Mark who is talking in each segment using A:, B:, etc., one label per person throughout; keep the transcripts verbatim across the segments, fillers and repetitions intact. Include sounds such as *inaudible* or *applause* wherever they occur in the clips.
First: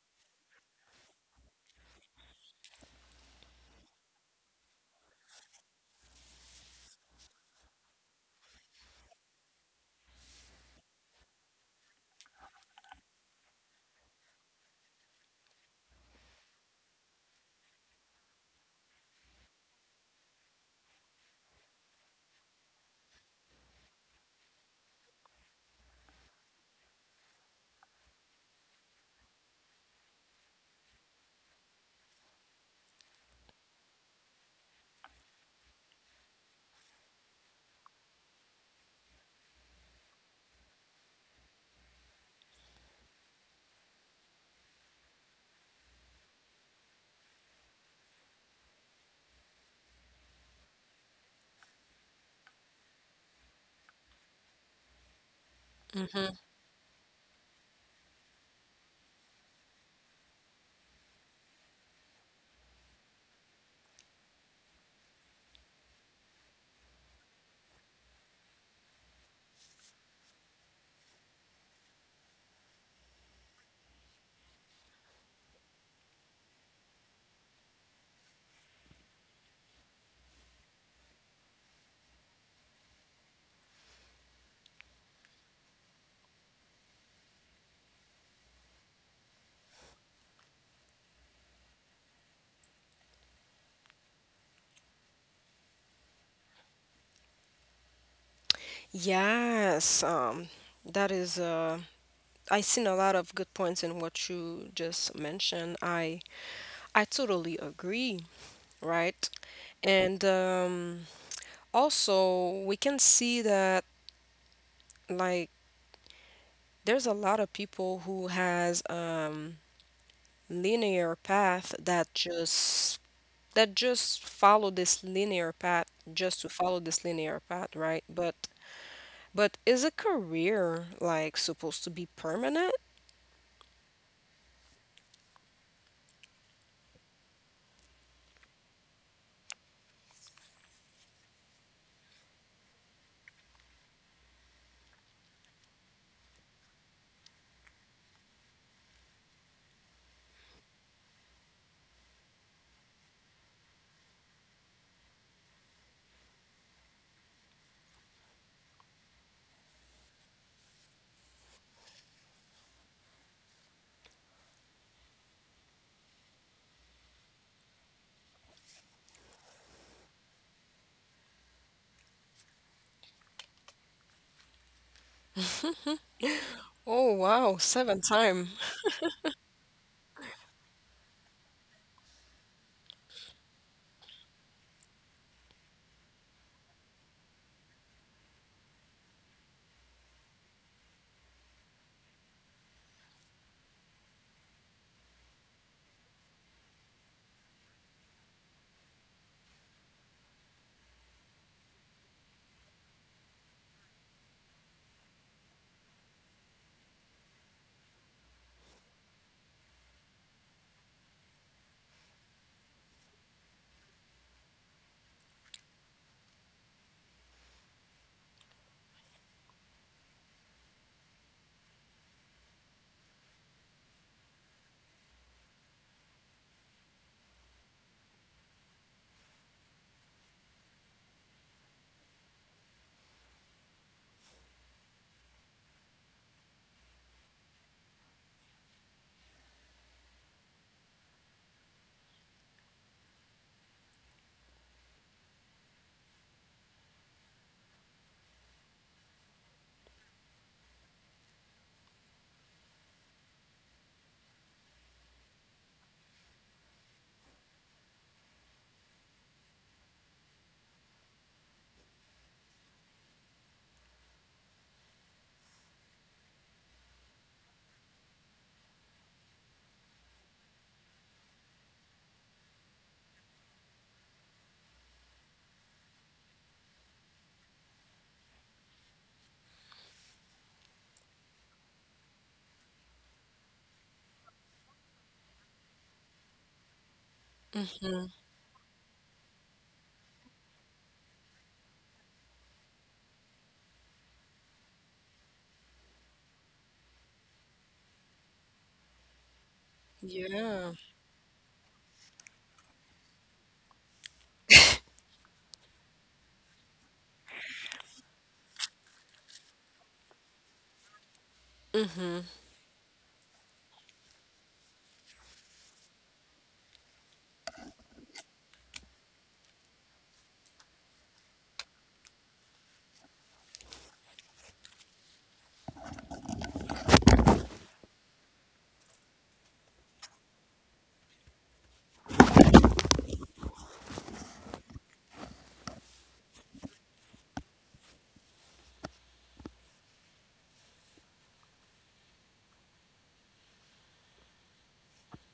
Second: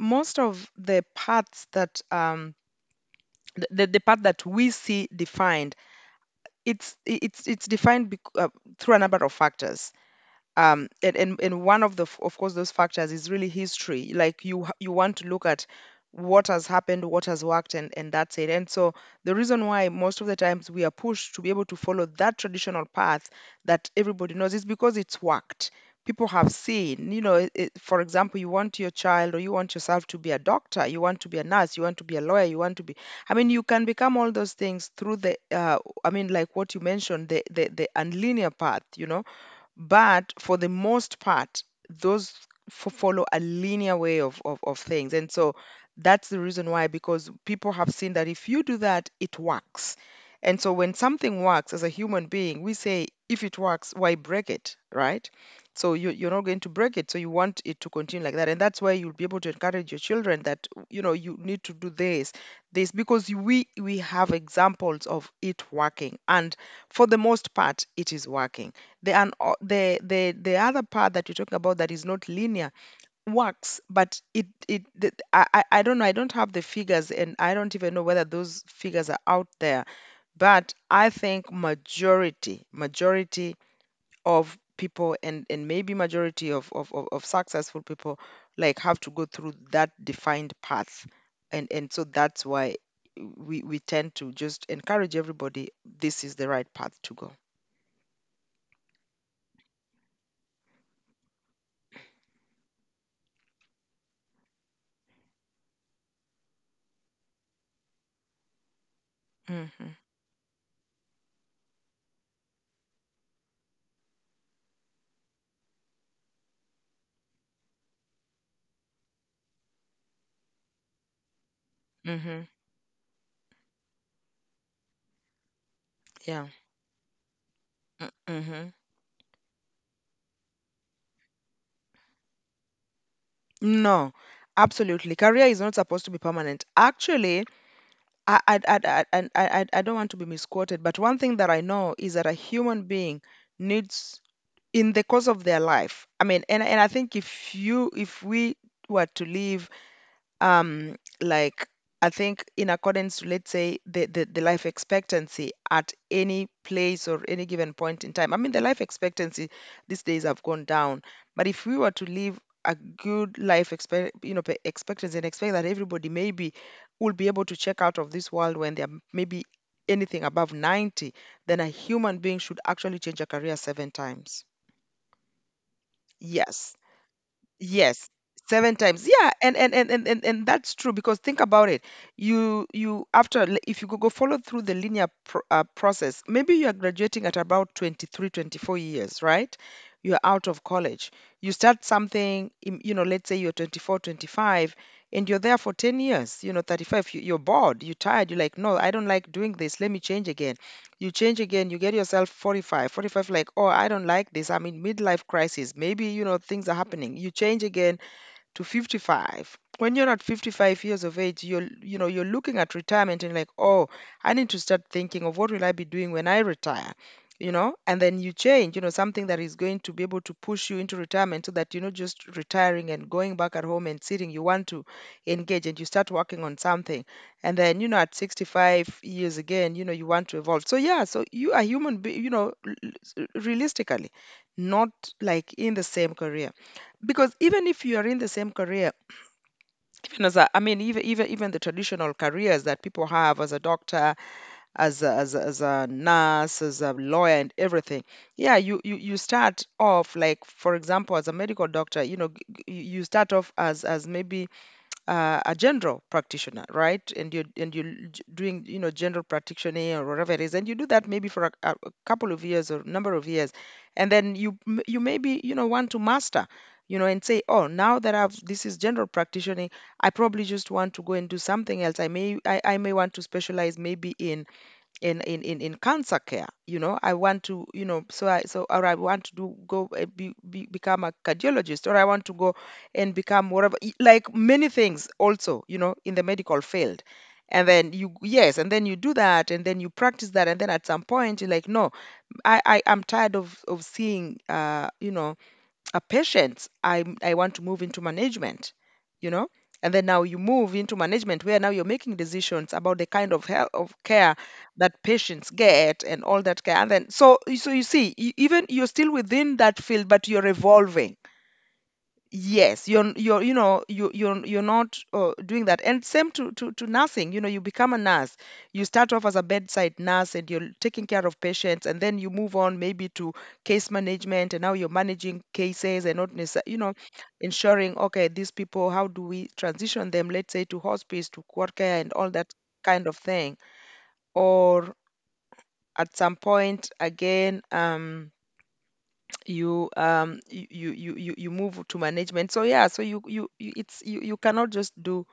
A: most of the paths that um the, the the path that we see defined, it's I- it's it's defined bec- uh, through a number of factors um and, and and one of the f- of course those factors is really history, like you h- you want to look at what has happened, what has worked, and and that's it. And so the reason why most of the times we are pushed to be able to follow that traditional path that everybody knows is because it's worked. People have seen, you know it, it- for example, you want your child, or you want yourself to be a doctor, you want to be a nurse, you want to be a lawyer, you want to be, I mean, you can become all those things through the uh, I mean, like what you mentioned, the the, the unlinear path you know but for the most part, those f- follow a linear way of, of, of things. And so that's the reason why, because people have seen that if you do that, it works. And so when something works as a human being, we say, if it works, why break it, right? So you, you're
B: Hmm.
A: not going to break it. So you want it to continue like that. And that's why you'll be able to encourage your children that, you know, you need to do this, this, because we, we have examples of it working. And for the most part, it is working. The, un- o- the the the other part that you're talking about, that is not linear, works, but it it the, I I I don't know. I don't have the figures, and I don't even know whether those figures are out there. But I think majority majority of people, and and maybe majority of of of, of successful people, like, have to go through that defined path, and and so that's why we we tend to just encourage everybody. This is the right path to go.
B: Yes, um, that is uh, I seen a lot of good points in what you just mentioned. I I totally agree, right?
A: Hmm.
B: And um, also we can see that like there's a lot of people who has um linear path that
A: Hmm.
B: just that just follow this linear path just
A: Yeah.
B: to follow this linear path, right? But
A: Mm-hmm.
B: but is a career like supposed to be permanent?
A: No, absolutely. Career is not supposed to be permanent. Actually, I, I, I, I, I, I I don't want to be misquoted, but one thing that I know is that a human being needs, in the course of their life, I mean, and, and I think if you, if we were to live, um like, I think in accordance to, let's say, the, the the life expectancy at any place or any given point in time, I mean, the life expectancy these days have gone down, but if we were to live a good life, expect you know pe- expectancy, and expect that everybody, maybe, will be able to check out of this world when they're, maybe, anything above ninety, then a human being should actually change a career seven times. Yes.
B: Oh wow, seven
A: Yes,
B: time.
A: seven times. Yeah, and and and and and, and that's true, because think about it. You you, after li- if you go, go follow through the linear pro, uh, process, maybe you are graduating at about twenty three, twenty four years, right? You're out of college. You start something, im- you know, let's say you're twenty five, and you're there for ten years, you know, thirty-five. You, you're bored, you're tired, you're like, no, I don't like doing this. Let me change again. You change again, you get yourself forty-five, forty-five. Like, oh, I don't like this, I'm in midlife crisis, maybe, you know things are happening, you change again, to fifty-five. When you're not fifty-five years of age, you're you know you're looking at retirement and like, oh, I need to start thinking of, what will I be doing when I retire? You know and then you change, you know something that is going to be able to push you into retirement, so that you're not just retiring and going back at home and sitting. You want to engage, and you start working on something. And then, you know at sixty-five years again, you know you want to evolve. So yeah, so you are, human be- you know l- l- realistically, not, like, in the same career. Because even if you are in the same career, even as a, I mean, even even even the traditional careers that people have, as a doctor, as a, as a, as a nurse, as a lawyer, and everything. Yeah, you, you you start off, like, for example, as a medical doctor, you know g- g- you you start off as as maybe, uh, a general practitioner, right? And you're and you're j- doing, you know general practitioner or whatever it is, and you do that maybe for a, a a couple of years or number of years, and then you m- you maybe, you know want to master, you know, and say, oh, now that I've, this is general practitioner, I probably just want to go and do something else. I may, I, I may want to specialize, maybe, in in in in, in cancer care. you know I want to, you know so i so or I want to do, go, uh, be, be, become a cardiologist, or I want to go and become whatever, y- like, many things also, you know in the medical field. And then
B: Hmm.
A: you, yes, and then you do that, and then you practice that, and then at some point you're like, no, i, I i'm tired of of seeing, uh you know a patience. I I want to move into management, you know. And then now you
B: Yeah.
A: move into management, where now you're making decisions about the kind of health of care that patients get, and all that care. And then so so you see, e- even you're still within that field, but you're evolving. Yes, you're you're you know you you're you're not uh, doing that. And same to, to to nursing. You know you become a nurse, you start off as a bedside nurse, and you're taking care of patients, and then you move on, maybe, to case management, and now you're managing cases, and not necessarily, you know ensuring, okay, these people, how do we transition them, let's say, to hospice, to court care, and all that kind of thing. Or, at some point again, um you um you you you you you move to management. So yeah, so you you, you it's you, you cannot just do,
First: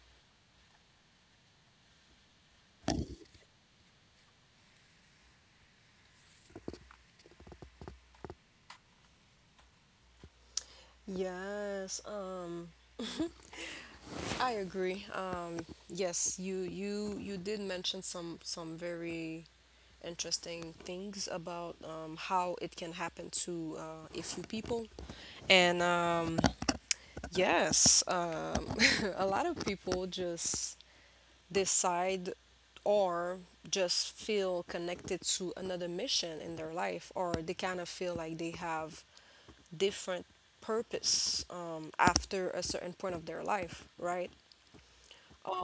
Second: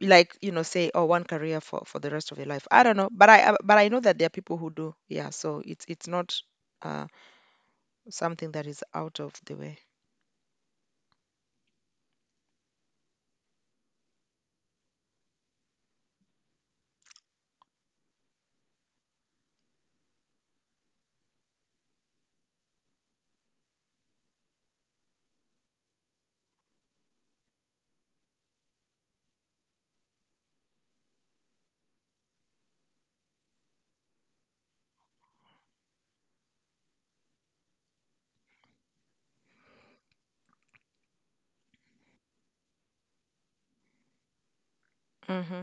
A: like, you know say, oh, one career for for the rest of your life. I don't know, but i uh, but i know that there are people who do, yeah. So it's it's not uh something that is out of the way.
B: Yes, um, I agree. Um, yes, you you you did mention some some very interesting things about um, how it can happen to uh, a few people, and um, yes, um, *laughs* a lot of people just decide or just feel connected to another mission in their life, or they kind of feel like they have different purpose um, after a certain point of their life, right?
A: Hmm.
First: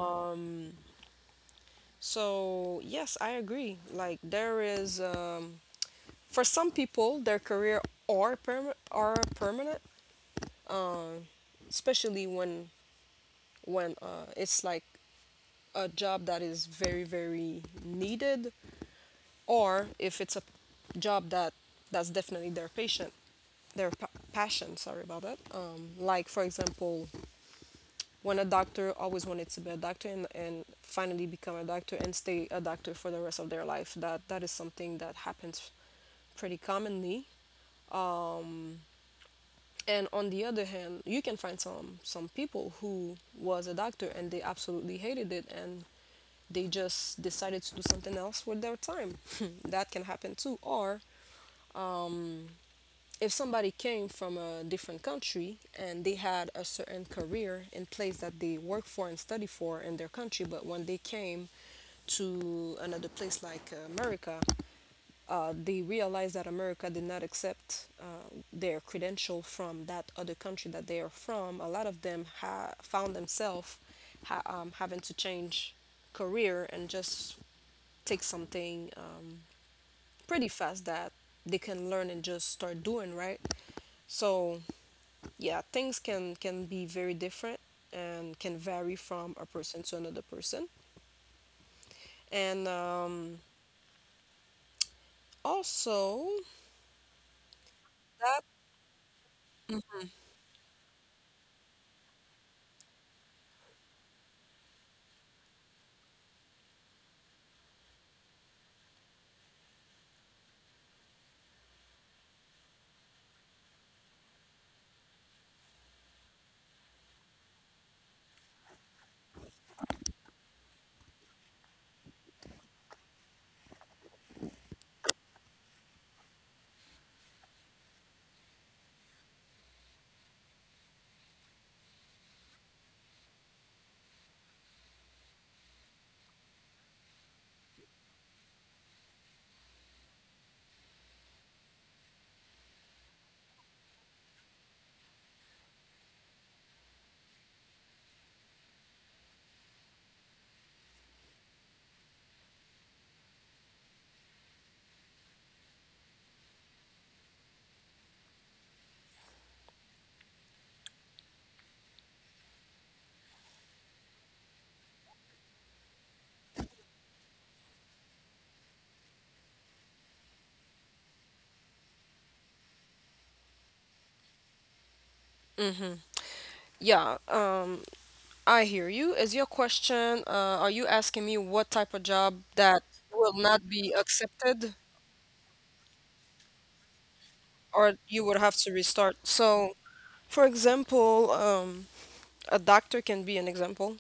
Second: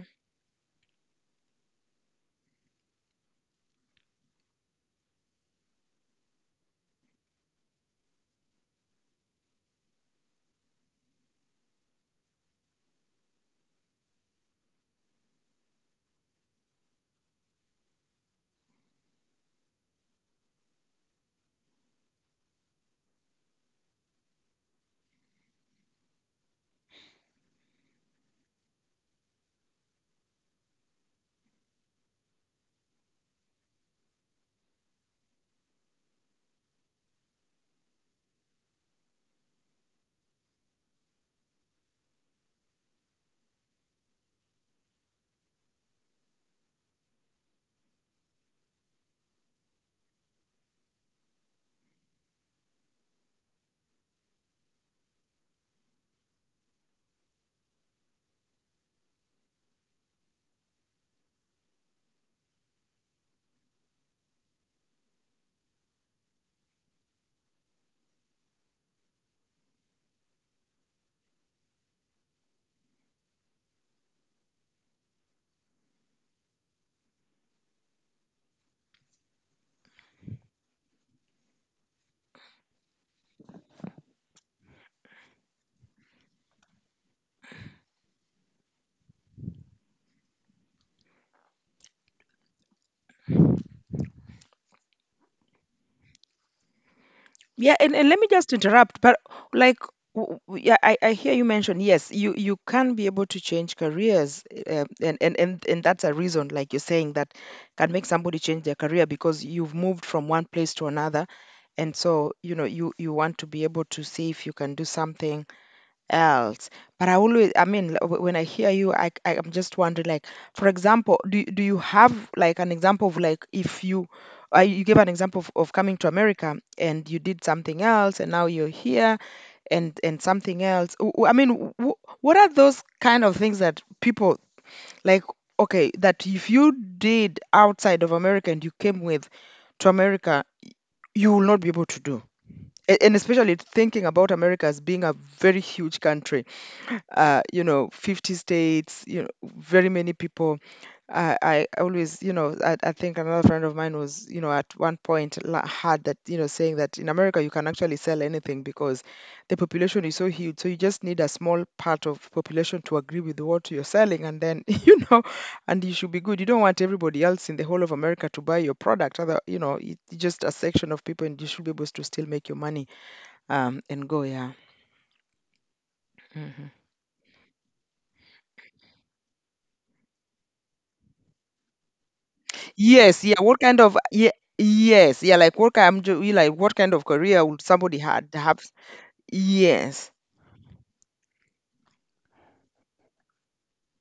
B: So, yes, I agree. Like, there is, um, for some people, their career are, perma are permanent, especially when, when uh, it's like a job that is very, very needed, or if it's a job that that's definitely their patient their pa- passion. Sorry about that. Um, like, for example, when a doctor always wanted to be a doctor and, and finally become a doctor and stay a doctor for the rest of their life. That that is something that happens pretty commonly. And on the other hand, you can find some some people who was a doctor and they absolutely hated it, and they just decided to do something else with their time. *laughs* That can happen too. Or if somebody came from a different country and they had a certain career in place that they work for and study for in their country, but when they came to another place like America, uh, they realized that America did not accept uh, their credential from that other country that they are from. A lot of them ha- found themselves ha- um, having to change career and just take something um, pretty fast that they can learn and just start doing, right? So yeah, things can can be very different and can vary from a person to another person. And um also
A: Yeah, and, and let me
B: that.
A: just interrupt, but, like, w- w- yeah, I, I hear you mention, yes, you, you can be able to change careers, uh, and, and, and, and that's a reason, like you're saying, that can make somebody change their career, because you've moved from one place to another. And so, you know, you, you want to be able to see if you can do something else. But I always, I mean, like, wh- when I hear you, I, I am just wondering, like, for example, do do you have, like, an example of, like, if you uh, you gave an example of, of, coming to America, and you did something else, and now you're here, and and something else. W- w- I mean, w- what are those kind of things that people, like? Okay, that if you did outside of America and you came with to America, you will not be able to do. A- And especially thinking about America as being a very huge country, uh, you know, fifty states, you know, very many people. I, I always, you know, I, I think another friend of mine was, you know, at one point la- had that, you know, saying that in America you can actually sell anything, because the population is so huge. So you just need a small part of population to agree with what you're selling, and then, *laughs* you know, and you should be good. You don't want everybody else in the whole of America to buy your product. Other, you know, it, just a section of people, and you should be able to still make your money, um, and go. Yeah. Mhm.
B: Yeah, um I hear you. Is your question, uh are you asking me what type of job that
A: Yes,
B: will
A: yeah, what
B: not
A: kind
B: be
A: of, yeah,
B: accepted,
A: yes, yeah, like, what kind do you like, what kind of career would
B: or
A: somebody
B: you
A: had
B: would have
A: have?
B: to restart? So,
A: Yes.
B: for example, um a doctor can be an example.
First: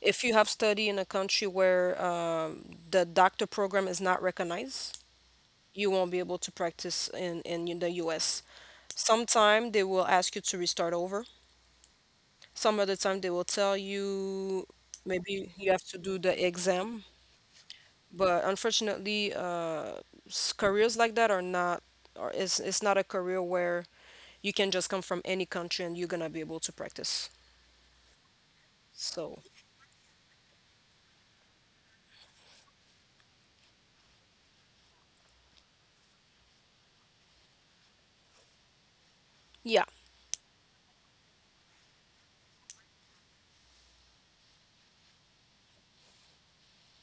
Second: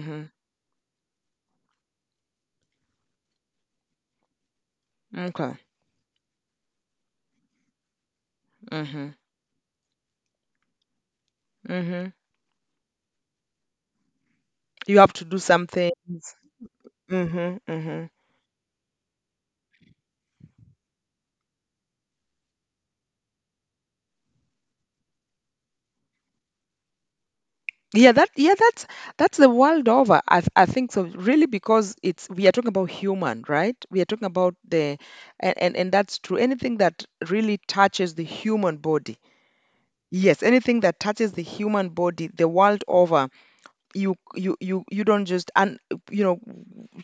B: If you have study in a country where um, the doctor program is not recognized,
A: Okay.
B: you won't be able to practice in, in the U S.
A: Mm-hmm.
B: Sometime they will ask you to restart over.
A: Mm-hmm.
B: Some other time they will tell you
A: You have to do
B: maybe you
A: some
B: have to
A: things.
B: do the exam.
A: Mm-hmm. Mm-hmm.
B: But unfortunately, uh, s- careers like that are not, or it's, it's not a career where you can just come from any country and you're gonna be able to practice.
A: Yeah, that, yeah, that's
B: So,
A: that's the world over. I th- I think so. Really, because it's we are talking about human, right? We are talking about the and, and and that's true. Anything that really touches the human body.
B: yeah.
A: Yes, anything that touches the human body, the world over you you you you don't just and you know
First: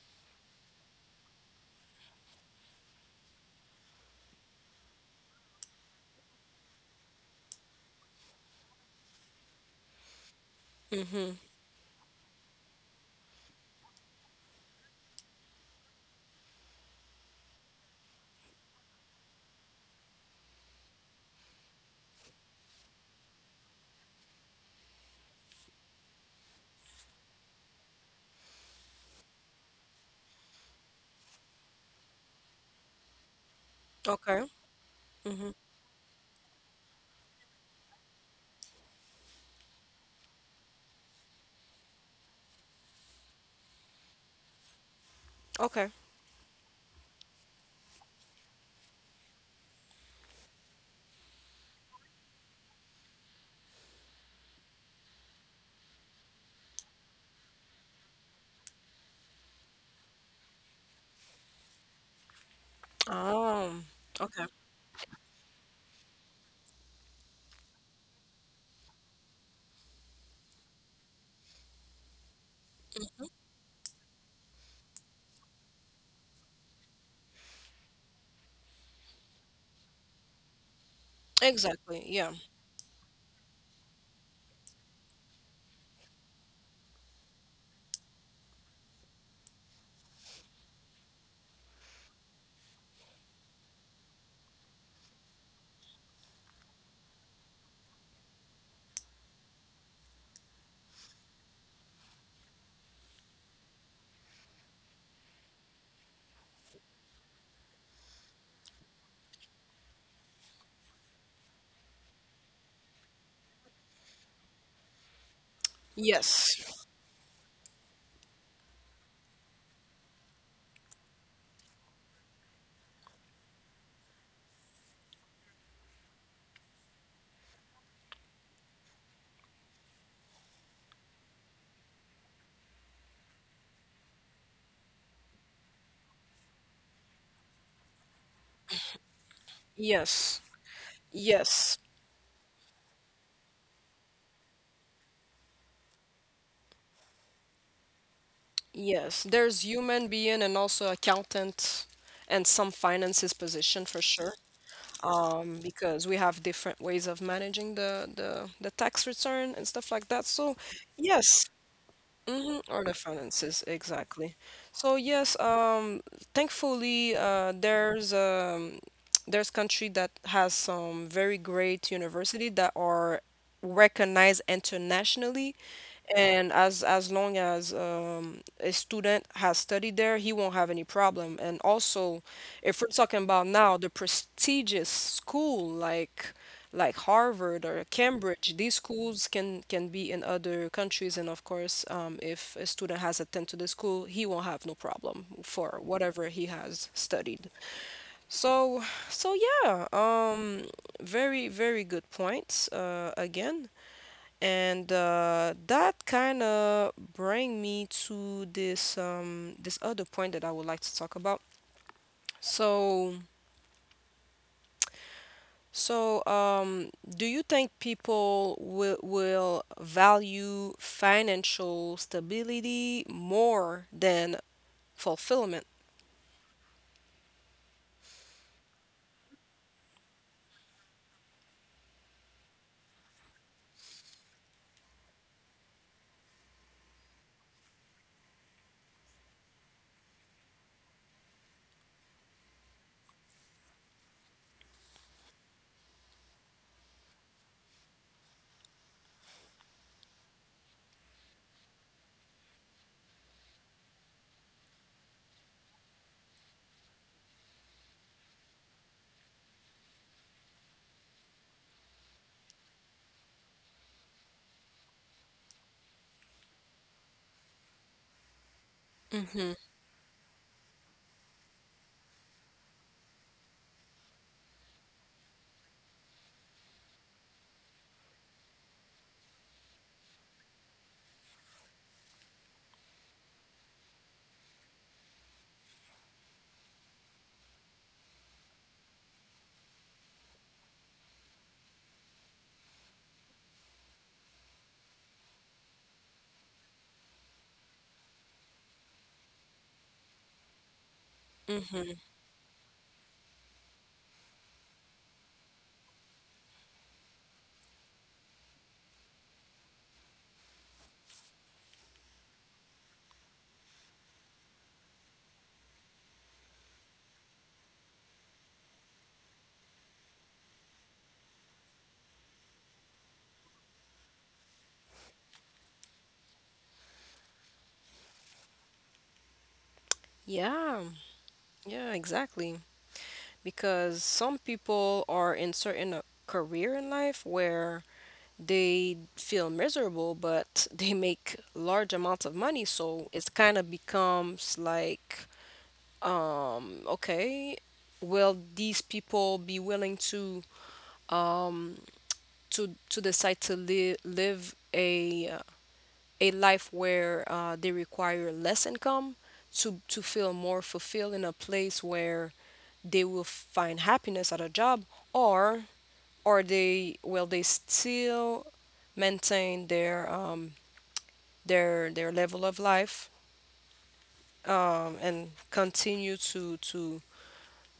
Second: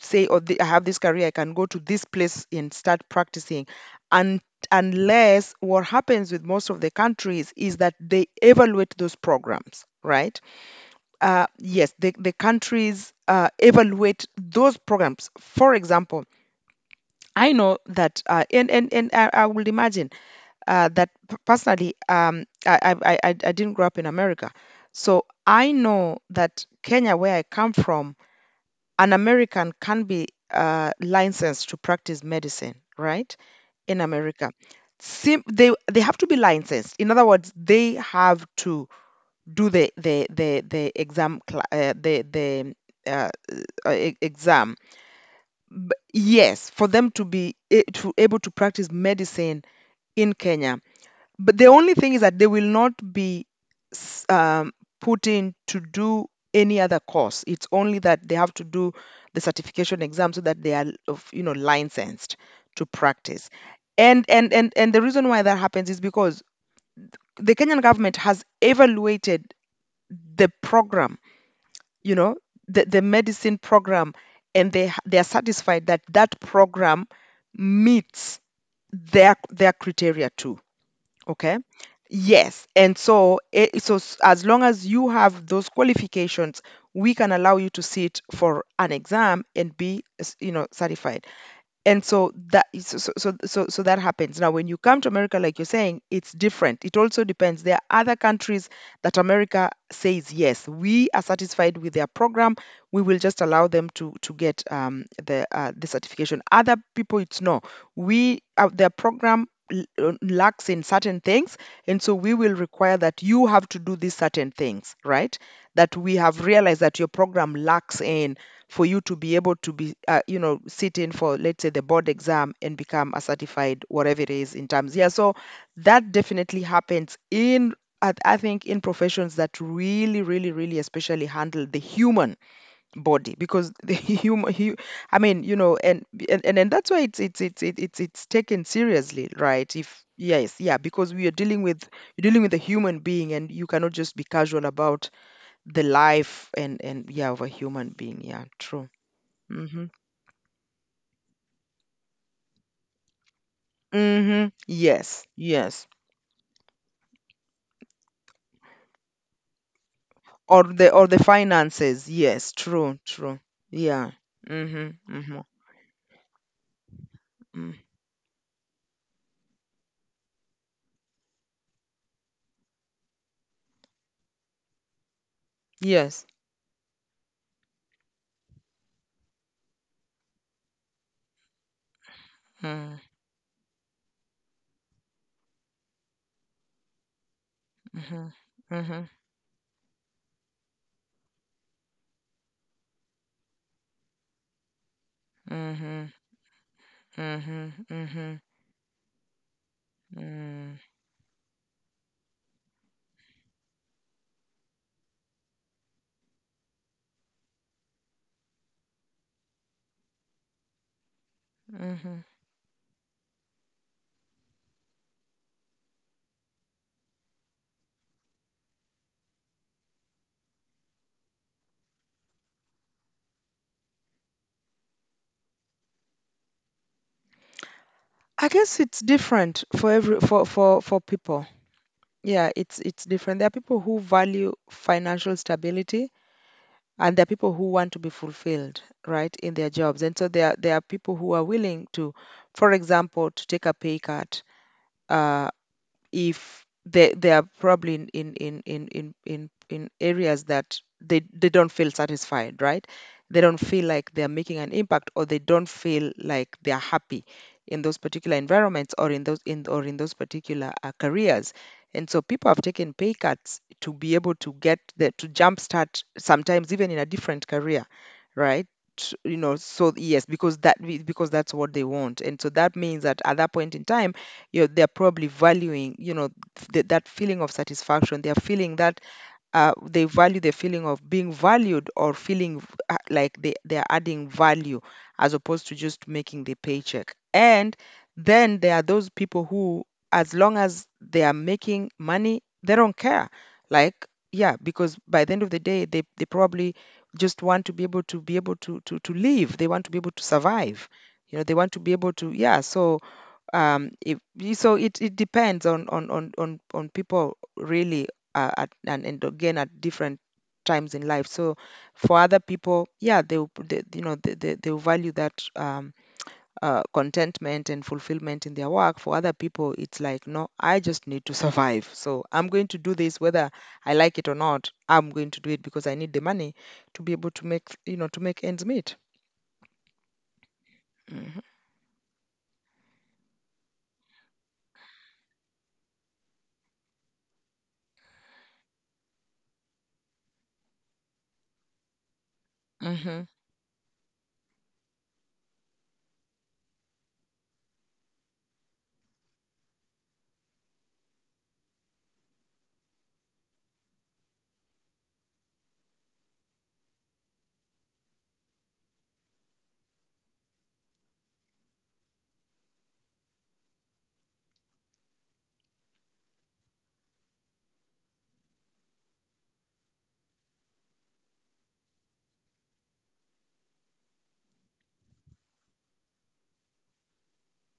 A: say, oh the, I have this career, I can go to this place and start practicing. And unless what happens with most of the countries is that they evaluate those programs, right? Uh, yes, the, the countries uh, evaluate those programs. For example, I know that, uh, and, and and i, I would imagine uh, that p- personally, um, I, I i i I didn't grow up in America, so I know that Kenya, where I come from, an American can be uh, licensed to practice medicine, right? In
B: Okay.
A: America, Sim-
B: Mm-hmm.
A: they they have to be licensed. In other words, they have to do the the the the exam cla uh, the the uh, uh, e- exam.
B: Okay.
A: Yes, for them to be a- to able to practice medicine in Kenya. But the only thing is that they will not be s- um, put in to do any other course. It's only that they have to do the certification exam so that they are of you know licensed to practice.
B: Um,
A: And and
B: okay.
A: and and the reason why that happens is because the Kenyan government has evaluated the program, you know, the, the medicine program, and they ha- they are satisfied that that program meets their their criteria too. Okay.
B: Exactly. Yeah.
A: Yes. And so, it, so s- as long as you have those qualifications, we can allow you to sit for an exam and be, s- you know, certified. And so that is- so, so so so so that happens now. When you come to America, like you're saying, it's different. It also depends. There are other countries that America says, yes, we are satisfied with their program, we will just allow them to to get um, the uh, the certification. Other people, it's no, we uh, their program l- uh, lacks in certain things, and so we will require that you have to do these certain things, right, that we have realized
B: Yes.
A: that your program lacks in, for you to be able to be uh, you know sit in for, let's say, the board exam and become a certified whatever it is in terms. Yeah. So that definitely happens in, I I think in professions that really, really, really especially handle the human body, because the *laughs* human, hu- I mean, you know, and and and, and that's why it's it's it's it- it's it's taken seriously, right? If
B: Yes.
A: Yes, yeah, because we are dealing
B: Yes.
A: with, you're dealing with a human being, and you cannot just be casual about the life and and yeah of a human being. Yeah, true.
B: Yes, there's
A: Mm-hmm.
B: human being and also accountant and some finances position for sure.
A: Mm-hmm. Yes,
B: Um,
A: yes.
B: because we have different ways of managing the the the tax return and stuff like that. So
A: Or the or the
B: yes,
A: finances. Yes,
B: hmm or the
A: true, true.
B: finances
A: Yeah.
B: exactly. So
A: Mm-hmm. Mm-hmm.
B: yes, um, thankfully, uh,
A: Mm.
B: there's um there's country that has some very great university that are recognized internationally,
A: Yes.
B: and as as long as um, a student has studied there, he won't have any problem. And also, if we're
A: Mm-hmm.
B: talking about now the prestigious school, like like Harvard or Cambridge, these
A: Mm-hmm.
B: schools can can be in other countries. And of course, um, if a student has attended to the school, he won't have no problem for
A: Mm-hmm.
B: whatever he has studied.
A: Mm-hmm.
B: So, so yeah, um,
A: Mm-hmm.
B: very, very good points, uh, again. And uh, that kind of bring me to this um, this other point that I would like to talk about.
A: Mm-hmm.
B: So, so um, do you think people will will value financial stability more than fulfillment?
A: I guess it's different for every for for for people. Yeah, it's it's different. There are people who value financial stability, and there are people who want to be fulfilled, right, in their jobs. And so there are, there are people who are willing to, for example, to take a pay cut, uh, if they they are probably in in in in in in, in areas that they they don't feel satisfied, right, they don't feel like they're making an impact, or they don't feel like they're happy in those particular environments, or in those in or in those particular uh, careers. And so people have taken pay cuts to be able to get the to jumpstart, sometimes even in a different career, right? You
B: Mm-hmm.
A: know. So yes, because that because that's what they want. And so that means that at that point in time, you know, they're probably valuing, you know, th- that feeling of satisfaction. They're feeling that uh, they value the feeling of being valued, or feeling v- uh, like they, they're adding value, as opposed to just making the paycheck. And then there are those people who, as long as they are making money, they don't care. Like, yeah, because by the end of the day, they, they probably just want to be able to be able to, to, to live. They want to be able to survive. You know, they want to be
B: Mm-hmm.
A: able to, yeah. So um if, so it, it depends on on on on, on people really, uh, at, and, and again at different times in life. So for other people, yeah, they, will- they, you know, they, they, they will value that um uh, contentment and fulfillment in their work. For other people, it's like, no, I just need to survive, so I'm going to do this whether I like it or not. I'm going to do it because I need the money to be able to make, you know, to make ends meet.
B: Yeah,
A: Hmm.
B: yeah, exactly. Because some people are in certain, uh, career in life where they feel miserable, but *laughs* they make large amounts of money. So
A: Hmm.
B: it's kind of becomes like, um okay, will these people be willing to to to decide to live live a uh, a life where uh, they require less income to to feel more fulfilled in a place where they will find happiness at a job? Or or they will they still maintain their um their their level of life, um and continue to to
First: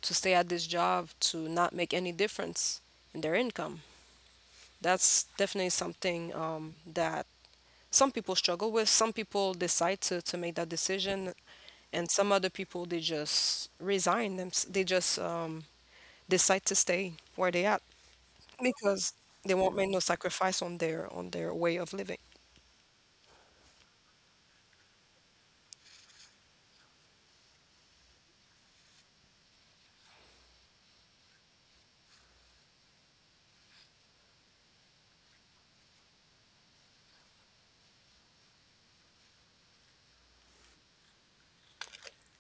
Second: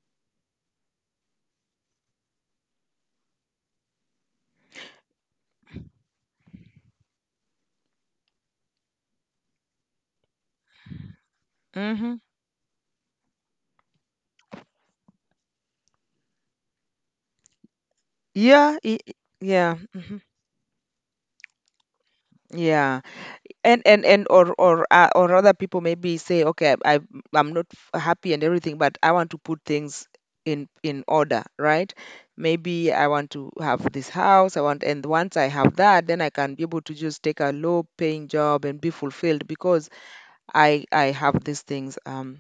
B: to stay at this job to not make any difference in their income. That's definitely something um that some people struggle with. Some people decide to, to make that decision. And
A: Hmm.
B: some other people, they just resign them. They just um, decide to stay where they at,
A: Yeah. I-
B: because
A: i-
B: they won't
A: yeah.
B: make no
A: Hmm.
B: sacrifice on their on their way of living.
A: Yeah. And and and or or uh, or other people maybe say, okay, I, I'm not f- happy and everything, but I want to put things in in order, right? Maybe I want to have this house I want, and once I have that, then I can be able to just take a low paying job and be fulfilled because I i have these things um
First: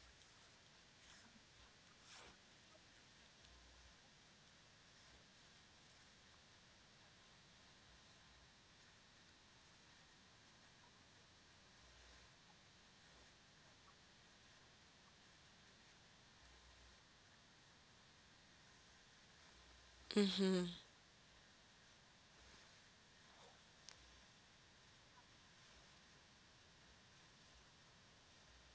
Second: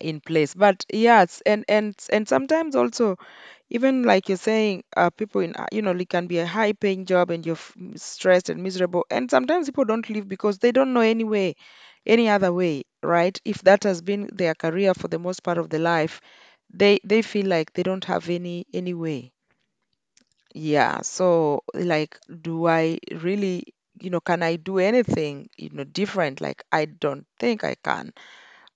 A: in place. But yes, and and and sometimes also, even like you're saying, uh, people in, uh, you know, it can be a high paying job and you're f- m- stressed and miserable. And sometimes people don't leave because they don't know any way, any other way, right? If that has been their career for the most part of their life, they they feel like they don't have any any way. Yeah. So like, do I really, you know, can I do anything, you know, different? Like, I don't think I can.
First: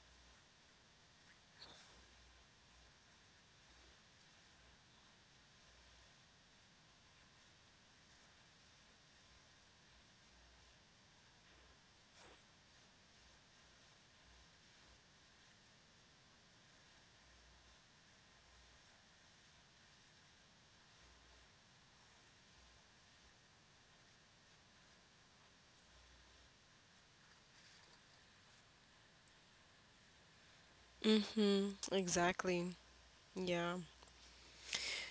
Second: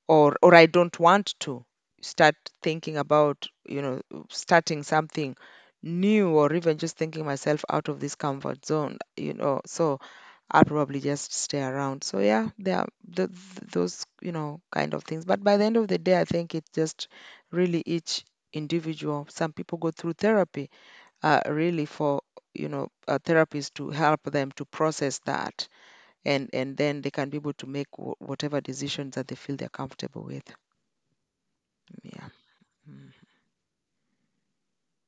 A: or Or I don't want to start thinking about, you know, starting something new, or even just thinking myself out of this comfort zone, you know. So I'll probably just stay around. So yeah, there are th- th- those, you know, kind of things. But by the end of the day, I think it's just really each individual. Some people go through therapy, uh, really for, you know uh, therapies to help them to process that, and and then they can be able to make wh- whatever decisions that they feel they're comfortable with.
B: Mm-hmm.
A: Yeah.
B: Exactly.
A: Mm.
B: Yeah.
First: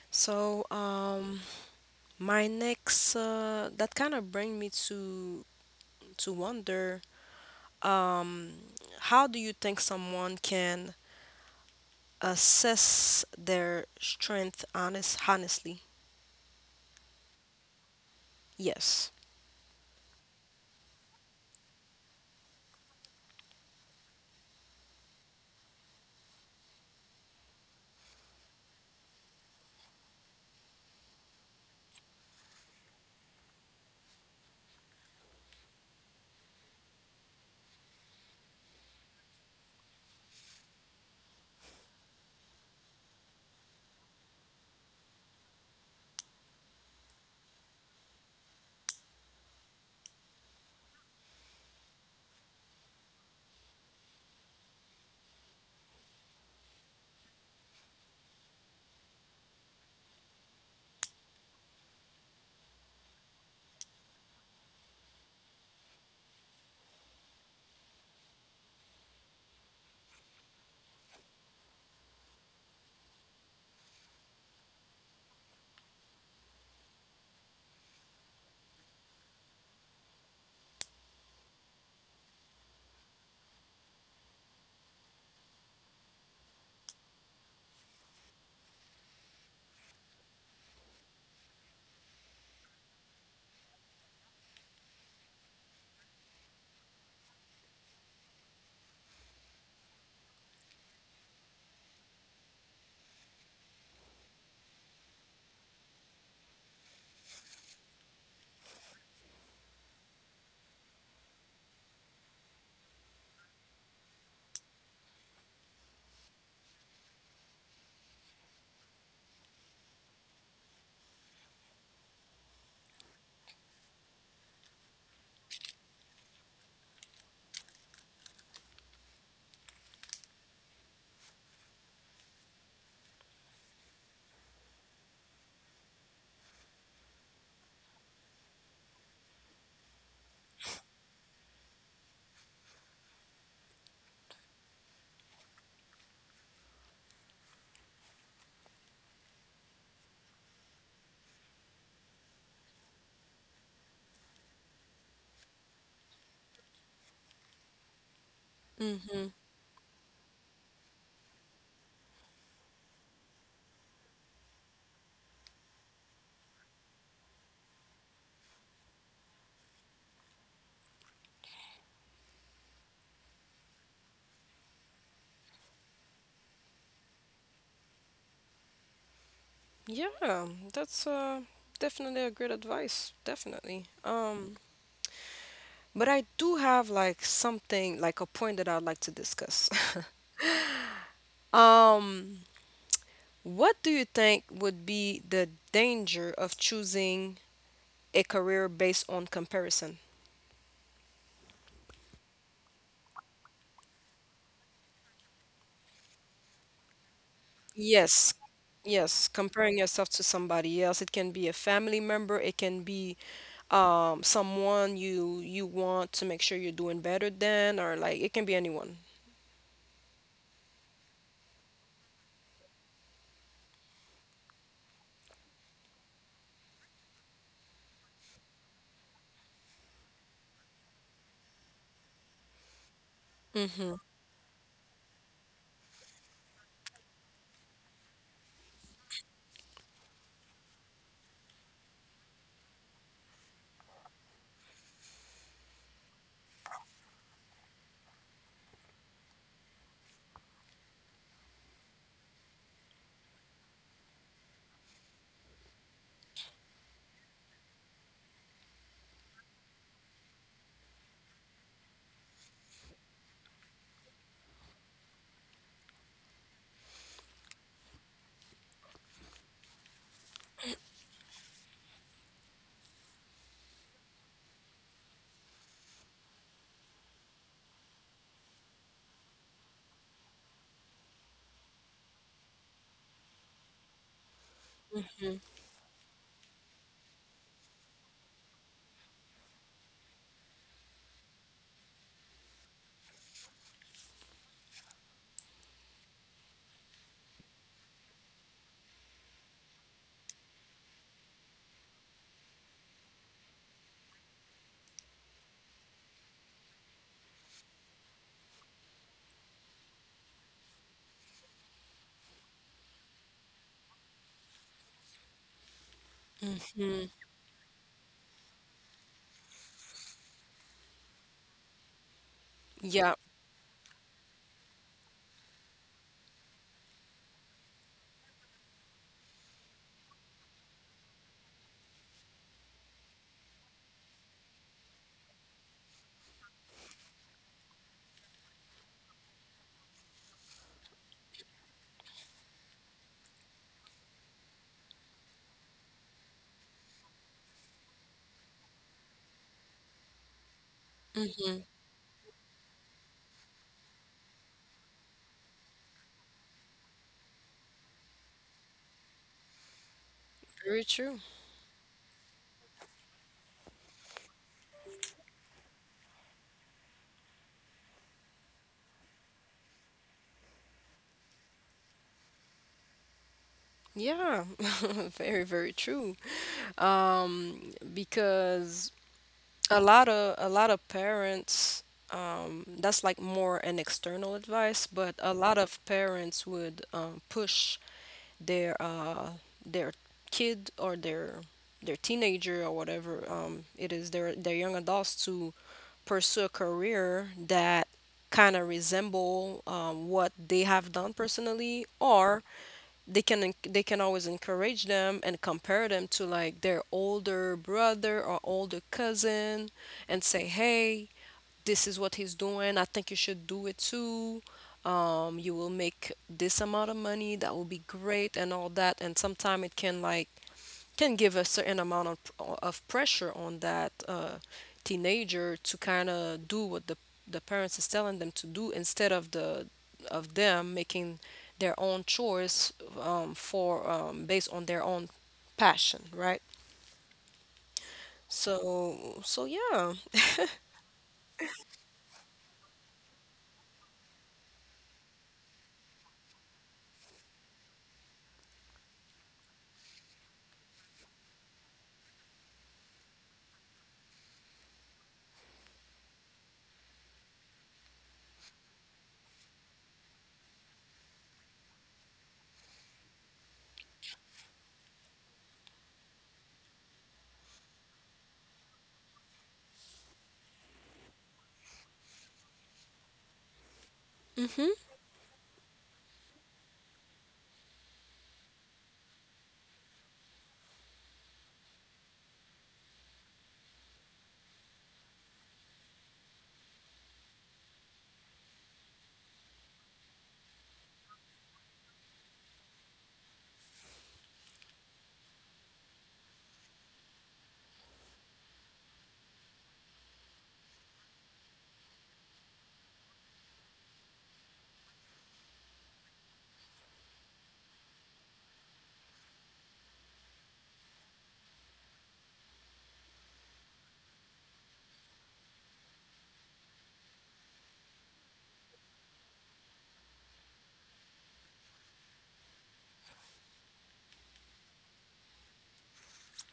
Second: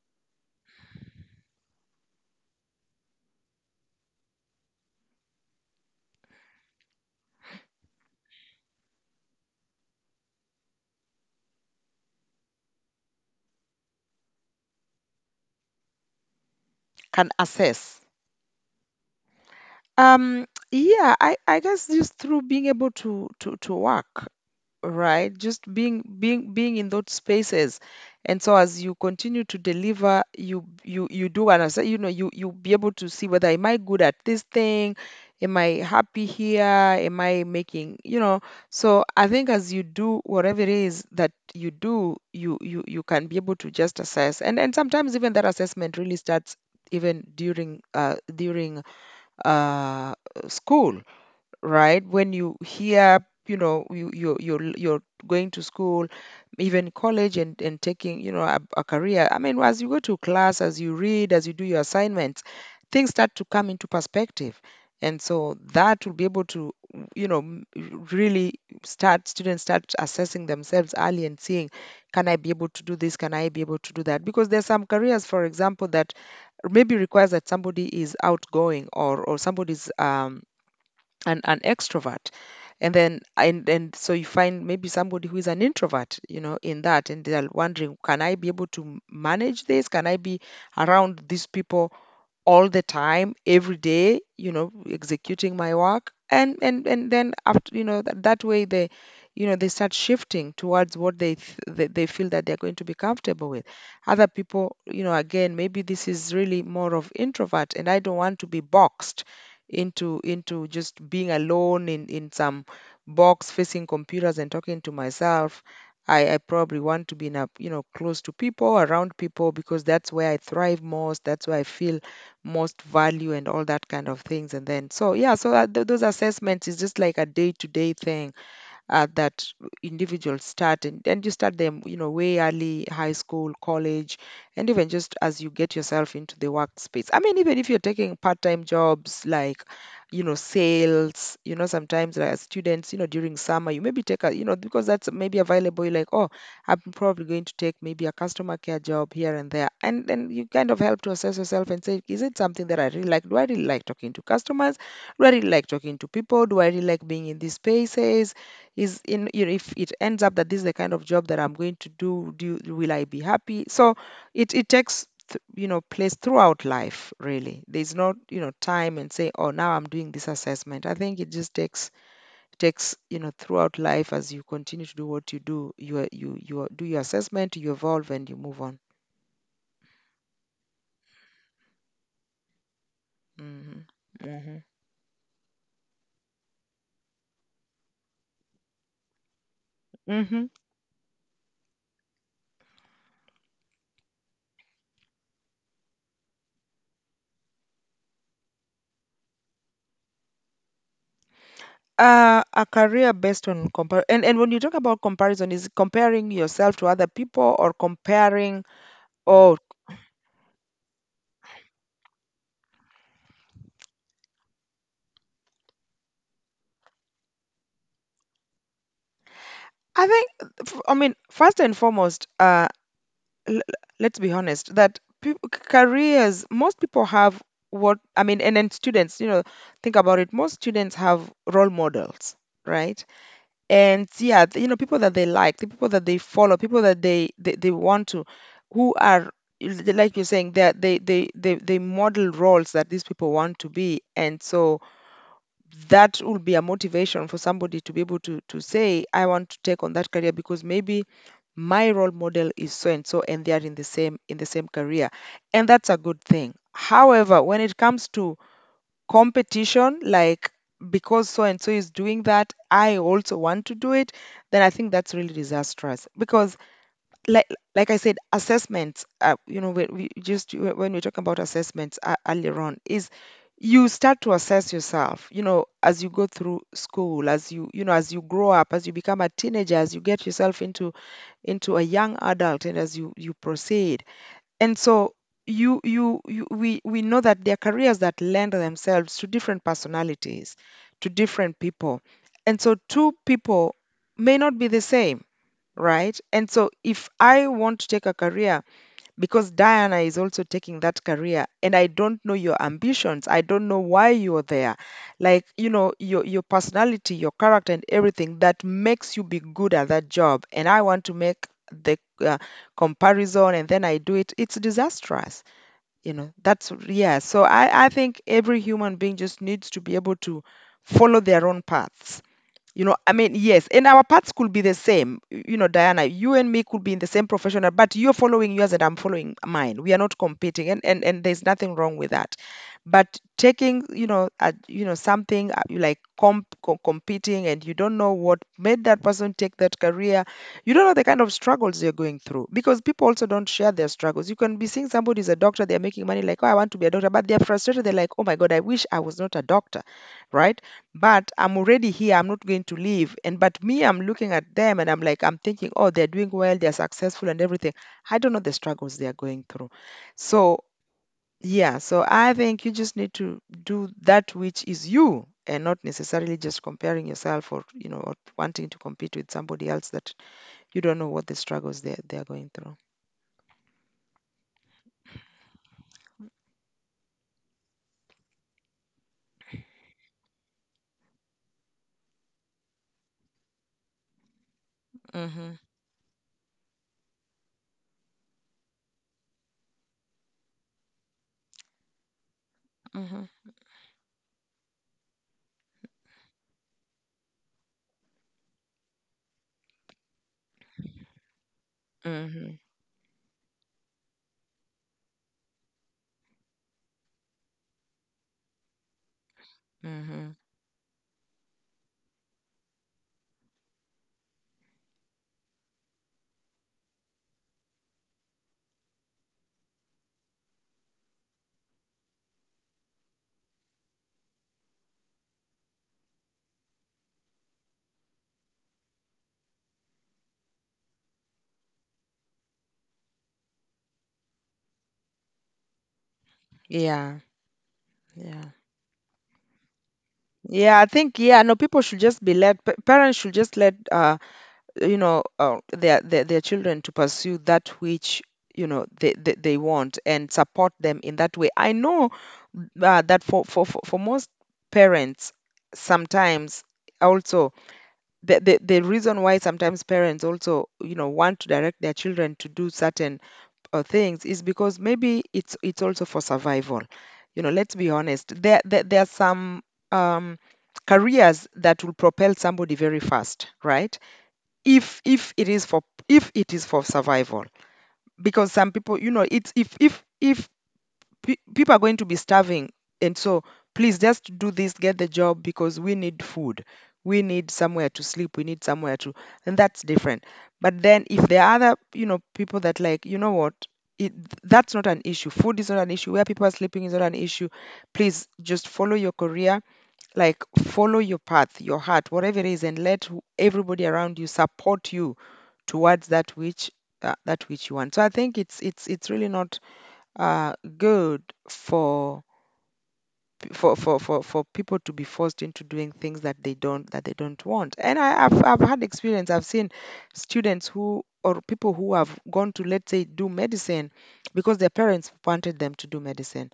B: So, um, my next, uh, that kind of bring me to to wonder, how do you think someone can assess their strength honest honestly?
A: Can assess.
B: Yes.
A: Um, yeah, i i guess just through being able to to to work, right, just being being being in those spaces. And so as you continue to deliver, you you you do, and you know, you you be able to see whether, am I good at this thing, am I happy here, am I making, you know. So I think as you do whatever it is that you do, you you you can be able to just assess. and and sometimes even that assessment really starts even during uh during uh school, right? When you hear, you know, you you you're you're going to school, even college, and and taking, you know, a, a career. I mean, as you go to class, as you read, as you do your assignments, things start to come into perspective, and so that will be able to, you know, m- really start, students start assessing themselves early and seeing, can I be able to do this? Can I be able to do that? Because there's some careers, for example, that maybe requires that somebody is outgoing, or or somebody's um an, an extrovert. And then and and so you find maybe somebody who is an introvert, you know, in that, and they're wondering, can I be able to manage this, can I be around these people all the time, every day, you know, executing my work. And and and then after, you know, that, that way, they, you know, they start shifting towards what they, th- they they feel that they're going to be comfortable with. Other people, you know, again, maybe this is really more of introvert, and I don't want to be boxed into into just being alone in in some box, facing computers and talking to myself. I, I probably want to be in a, you know, close to people, around people, because that's where I thrive most, that's where I feel most value, and all that kind of things. And then so yeah, so uh, th- those assessments is just like a day to day thing, uh, that individuals start. And, and you start them, you know, way early, high school, college, and even just as you get yourself into the workspace. I mean, even if you're taking part-time jobs like, you know, sales, you know, sometimes like as students, you know, during summer, you maybe take a, you know, because that's maybe available, you're like, oh, I'm probably going to take maybe a customer care job here and there. And then you kind of help to assess yourself and say, is it something that I really like, do I really like talking to customers, do I really like talking to people, do I really like being in these spaces is
B: Mm-hmm.
A: in you know, if it ends up that this is the kind of job that I'm going to do, do will I be happy? So it it takes th- you know place throughout life, really. There's not, you know time and say, oh, now I'm doing this assessment. I think it just takes takes you know throughout life. As you continue to do what you do, you are- you you are- do your assessment, you evolve and you move on.
B: Yeah, that's uh, definitely a great advice.
A: Hmm.
B: Definitely. Um,
A: Hmm.
B: but I do have like something, like a point that I'd like to discuss. *laughs*
A: Hmm.
B: Um, what do you think would be the danger of choosing a career based on comparison?
A: Uh, a career based on compare, and, and when you talk about comparison, is it comparing yourself to other people or
B: Yes.
A: comparing?
B: Yes,
A: Oh,
B: comparing yourself to somebody else. It can be a family member, it can be um someone you you want to make sure you're doing better than, or like it can be anyone.
A: I think, f- I mean, first and foremost, uh, l- let's be honest that peop careers, most people have what, I mean, and then students, you know, think about it, most students have role models, right? And yeah, th- you know, people that they like, the people that they follow, people that they, they, they want to, who are, l- like you're saying, that they, they, they, they model roles that these people want to be. And so, that will be a motivation for somebody to be able to to say, I want to take on that career because maybe my role model is so and so and they are in the same in the same career. And that's a good thing. However, when it comes to competition, like, because so and so is doing that, I also want to do it, then I think that's really disastrous because, like like I said, assessments. Uh, you know, when we just when when we talk about assessments, uh, earlier on, is you start to assess yourself. You know, as you go through school, as you, you know, as you grow up, as you become a teenager, as you get yourself into into a young adult, and as you you proceed, and so you you, you we we know that there are careers that lend themselves to different personalities, to different people, and so two people may not be the same, right? And so if I want to take a career because Diana is also taking that career, and I don't know your ambitions, I don't know why you're there, like, you know, your your personality, your character, and everything that makes you be good at that job, and I want to make the uh, comparison, and then I do it, it's disastrous. You know that's,
B: Mm,
A: yeah. So i i think every human being just needs to be able to follow their own paths. you know, I
B: yeah.
A: mean, yes, and our paths could be the same. y- You know, Diana, you and me could be in the same professional, but you're following yours and I'm following mine. We are not competing, and and, and there's nothing wrong with that. But taking, you know, uh, you know, something, uh, you, like, comp, co- competing, and you don't know what made that person take that career. You don't know the kind of struggles they're going through because people also don't share their struggles. You can be seeing somebody is a doctor, they're making money, like, oh, I want to be a doctor, but they're frustrated. They're like, oh my God, I wish I was not a doctor, right? But I'm already here. I'm not going to leave. And but me, I'm looking at them and I'm like, I'm thinking, oh, they're doing well, they're successful and everything. I don't know the struggles they are going through. So
B: Very true.
A: yeah, so I think you just need to do that which is you and not necessarily just comparing yourself or, you know or wanting to compete with somebody else that you don't know what the struggles they they are going through.
B: Yeah, *laughs* very, very true. Um, because a lot of a lot of parents, um, that's like more an external advice, but a
A: Mhm.
B: lot of parents would um, push their uh, their kid or their their teenager or whatever
A: Mhm.
B: um, it is, their their young adults to pursue a career that kind of resemble um, what they have done personally, or
A: Mhm.
B: they can en- they can always encourage them and compare them to like their older brother or older cousin, and
A: Mhm.
B: say, hey, this is what he's doing. I think you should do it too. Um, you will make this amount of money. That will be great and all that. And sometimes it can, like, can give a certain amount of of pressure on that uh, teenager to kind of do what the the parents is telling them to do, instead of the of them making their own choice, um, for um, based on their own passion, right?
A: Yeah. Yeah.
B: So so yeah.
A: Yeah, I think, yeah, no, people should just be let, pa- parents should just let, uh you know, uh, their, their their children to pursue that which, you know they, they, they want, and support them in that way. I know, uh, that for, for for for most parents, sometimes, also, the, the the reason why sometimes parents also, you know, want to direct their children to do certain, uh, things is because maybe it's it's also for survival. You know, let's be honest, there there, there are some, um careers that will propel somebody very fast, right?
B: Mhm.
A: if if it is for, if it is for survival, because some people, you know, it's, if if if pe- people are going to be starving. And so, please just do this, get the job, because we need food, we need somewhere to sleep, we need somewhere to and that's different. But then, if there are other, you know, people that, like, you know what, it, that's not an issue, food is not an issue, where people are sleeping is not an issue, please just follow your career, like, follow your path, your heart, whatever it is, and let, who- everybody around you, support you towards that which, uh, that which you want. So I think it's it's it's really not, uh, good for, p- for, for, for for people to be forced into doing things that they don't, that they don't want. And I, I've I've had experience. I've seen students who, or people who have gone to, let's say, do medicine because their parents wanted them to do medicine,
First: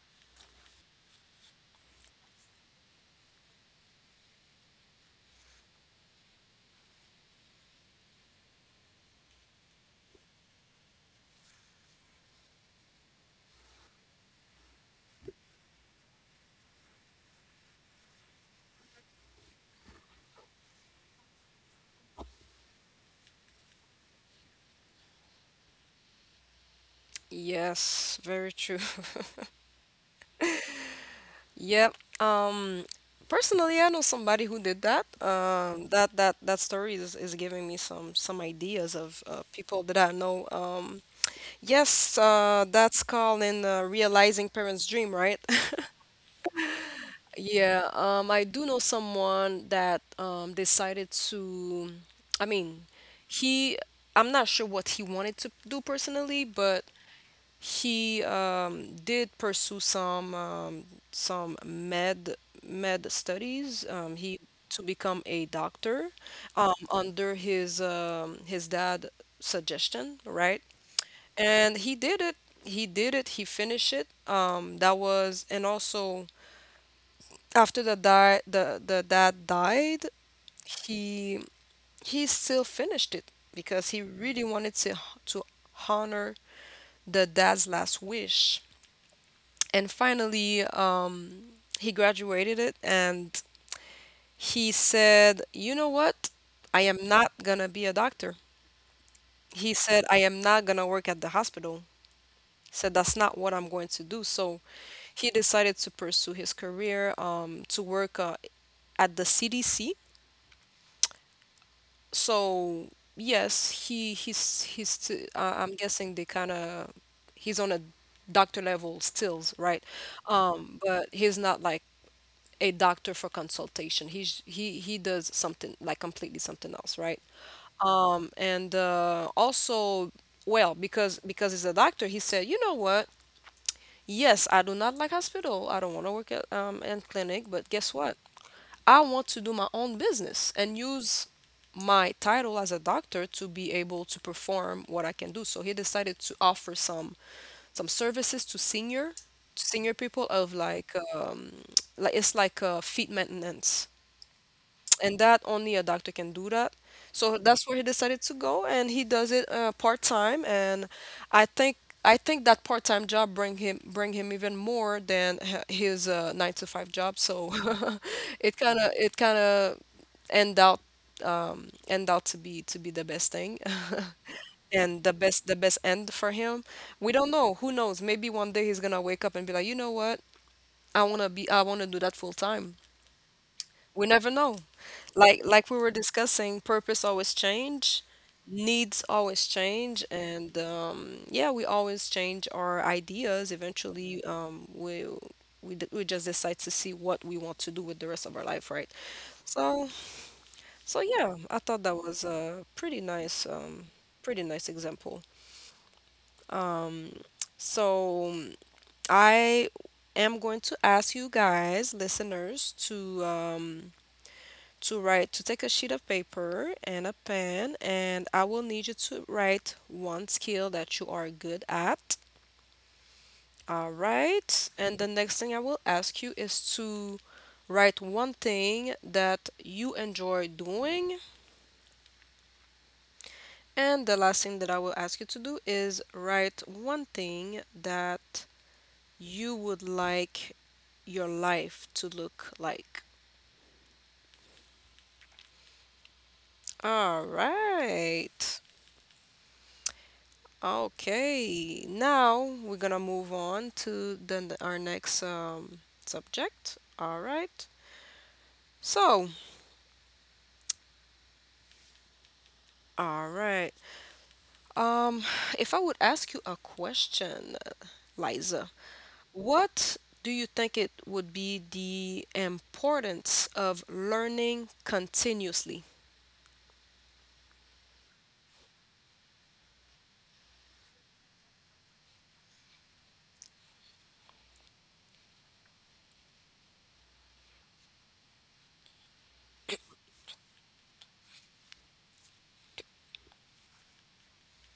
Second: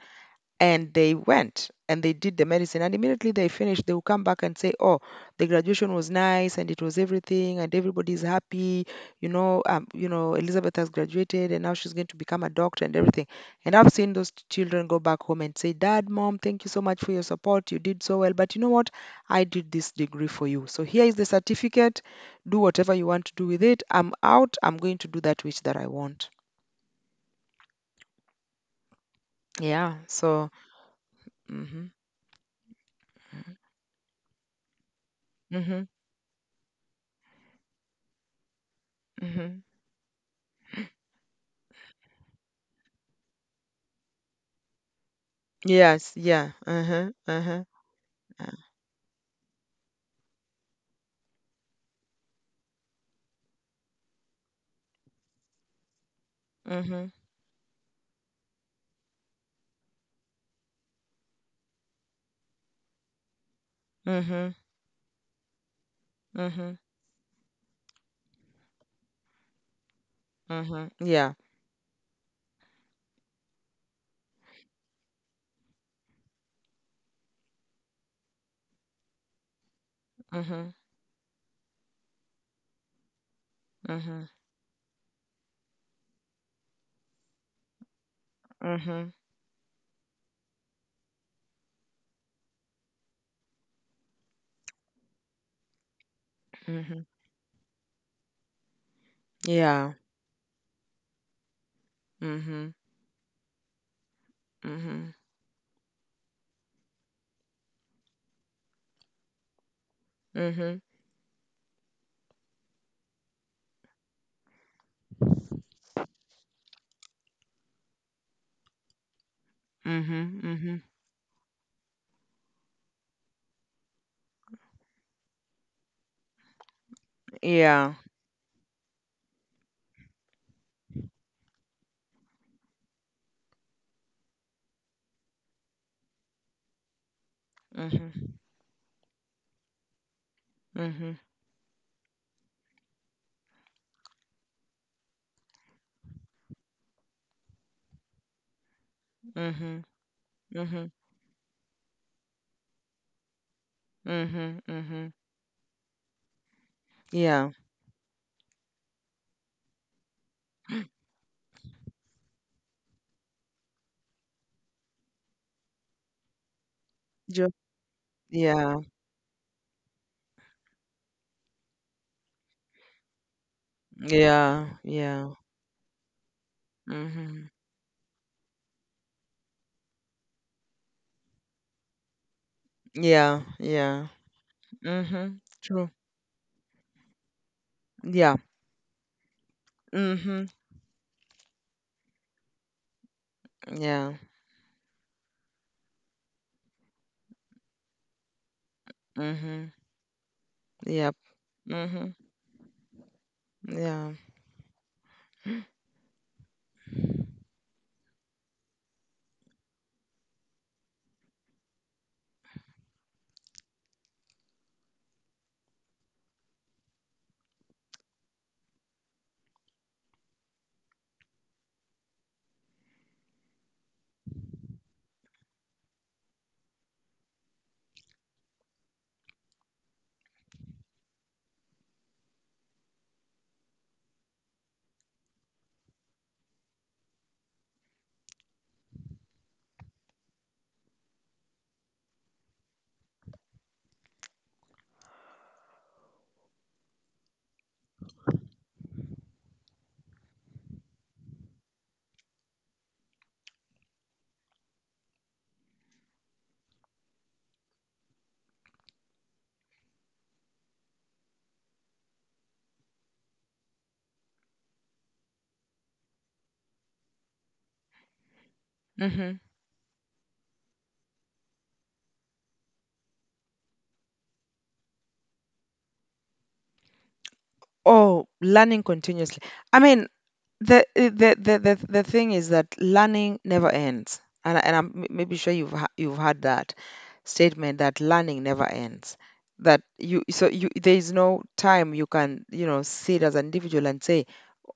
A: and they went and they did the medicine, and immediately they finished, they will come back and say, oh, the graduation was nice and it was everything and everybody's happy. You know um, you know Elizabeth has graduated and now she's going to become a doctor and everything. And I've seen those, t- children go back home and say, dad, mom, thank you so much for your support, you did so well, but you know what, I did this degree for you, so here is the certificate, do whatever you want to do with it, I'm out, I'm going to do that which, that, I want.
B: Yes, very true.
A: Yeah, so. Hmm.
B: Yep. Um, personally, I know somebody who did that.
A: Hmm.
B: Um, that that that story is, is giving me some some ideas of uh,
A: Hmm.
B: people that I know. Um, yes, uh, that's called in, uh, realizing parents' dream, right? *laughs*
A: Yes, yeah. Uh-huh. Uh-huh.
B: Yeah, um, I
A: Uh,
B: do know someone that um, decided to. I mean, he. I'm not sure what he wanted to do personally, but
A: mhm.
B: he um, did pursue some um, some med med studies. Um, he
A: Mhm.
B: to become a doctor, um,
A: Mhm.
B: under his, um, his dad suggestion, right?
A: Mhm. Yeah.
B: And he did it. He did it. He finished it. Um, that was, and also, after the die the the dad died,
A: Mhm.
B: he he still finished it because he
A: Mhm.
B: really wanted to to honor the dad's last wish,
A: Mhm.
B: and finally, um, he graduated it, and he said, you know what, I am
A: Mhm.
B: not gonna be a doctor. He
A: Yeah.
B: said, I am not gonna work at the hospital.
A: Mhm.
B: Said that's not what I'm going to do. So
A: Mhm.
B: he decided to pursue his career, um, to work uh, at the C D C.
A: Mhm.
B: So yes, he he's he's t- uh, I'm guessing, they kind of, he's on a doctor level stills, right?
A: Mhm. Mhm.
B: Um but he's not like a doctor for consultation. He's he he does something like completely something else, right?
A: Yeah.
B: Um, and uh, also, well, because because he's a doctor, he said, you know what? Yes, I do not like hospital. I don't want to work at, um in clinic, but guess what?
A: Mhm.
B: I want to do my own business and
A: Mhm.
B: use my title as a doctor to be able to perform what I can do. So he decided to offer some some services to senior
A: Mhm.
B: senior people of,
A: Mhm.
B: like um like it's like, uh, feet maintenance,
A: Mhm. Mhm.
B: and that only a doctor can do that. So
A: Yeah.
B: that's where he decided to go, and he does it, uh, part time. And I think I think that part time job bring him bring him even more than h- his, uh, nine to five job. So
A: Ju-
B: *laughs* it kind
A: Yeah.
B: of it kind of end out um, end out to be to be the best thing. *laughs*
A: Yeah.
B: And the
A: Yeah.
B: best, the best end for him. We don't
A: Mhm.
B: know. Who knows? Maybe one day he's gonna wake up and be like, you know what? I wanna be, I wanna do that full time.
A: Yeah.
B: We
A: Yeah.
B: never know. Like
A: Mhm.
B: like we were
A: True.
B: discussing, purpose always change,
A: Yeah.
B: needs always change,
A: Mhm.
B: and um, yeah, we always change our ideas.
A: Yeah.
B: Eventually, um, we we d- we just decide to see what we want to do with the rest of our life, right?
A: Mhm.
B: So so
A: Yep.
B: yeah, I thought that
A: Mhm.
B: was a pretty nice um,
A: Yeah.
B: pretty nice example. Um, so I am going to ask you guys, listeners, to um, to write to take a sheet of paper and a pen, and I will need you to write one skill that you are good at. All right. And the next thing I will ask you is to write one thing that you enjoy doing. And the last thing that I will ask you to do is write one thing that you would like your life to look like. All right. Okay, now we're gonna move on to the, our next um, subject. All right. So, all right. Um, if I would ask you a question, Liza,
A: Mhm.
B: what do you think it would be the importance of learning continuously?
A: Oh, learning continuously. I mean, the the the the, the thing is that learning never ends, and, I- and I'm, m- maybe, sure you've, ha- you've heard that statement, that learning never ends. That you so You, there is no time you can, you know, sit as an individual and say,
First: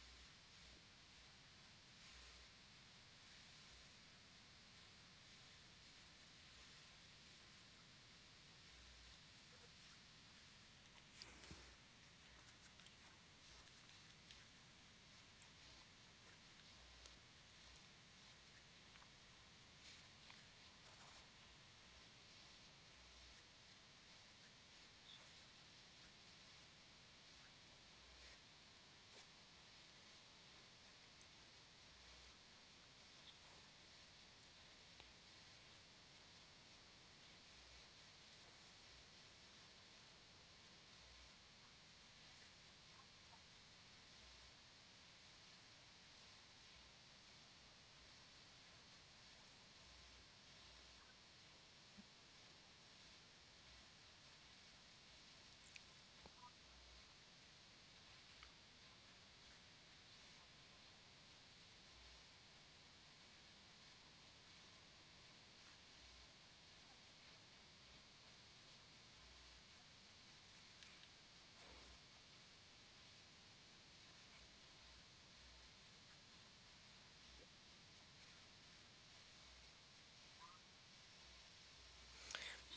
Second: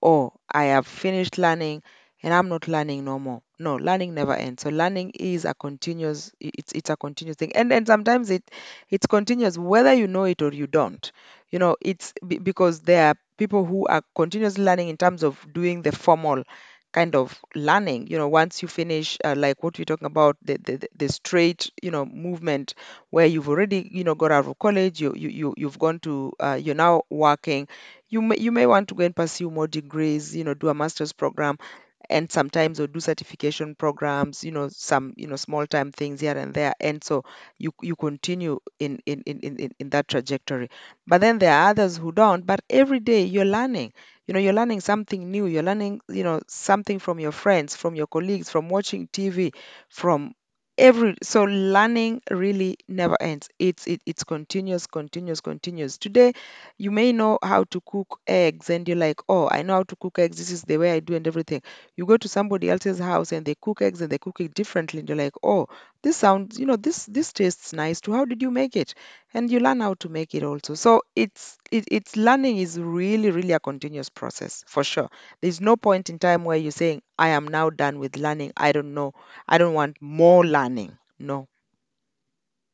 A: oh, I have finished learning and I'm not learning no more. No, learning never ends. So learning is a continuous. i- It's it's a continuous thing, and and sometimes it it's continuous whether you know it or you don't. You know, it's be- because there are people who are continuously learning, in terms of doing the formal kind of learning. You know, once you finish, uh, like what we're talking about, the, the the the straight, you know, movement, where you've already, you know, got out of college, you, you, you you've gone to, uh, you're now working, you may, you may want to go and pursue more degrees, you know, do a master's program, and sometimes, or do certification programs, you know, some, you know, small time things here and there. And so you you continue in, in in in, in in that trajectory. But then there are others who don't. But every day you're learning. You know, you're learning something new. You're learning, you know, something from your friends, from your colleagues, from watching T V, from every so learning really never ends. It's it, it's continuous, continuous, continuous. Today you may know how to cook eggs and you're like, oh, I know how to cook eggs, this is the way I do and everything, you go to somebody else's house and they cook eggs and they cook it differently and you're like, oh, this sounds, you know, this this tastes nice too, how did you make it? And you learn how to make it also. So it's it, it's learning is really, really a continuous process for sure. There's no point in time where you're saying, I am now done with learning, I don't know, I don't want more learning, no.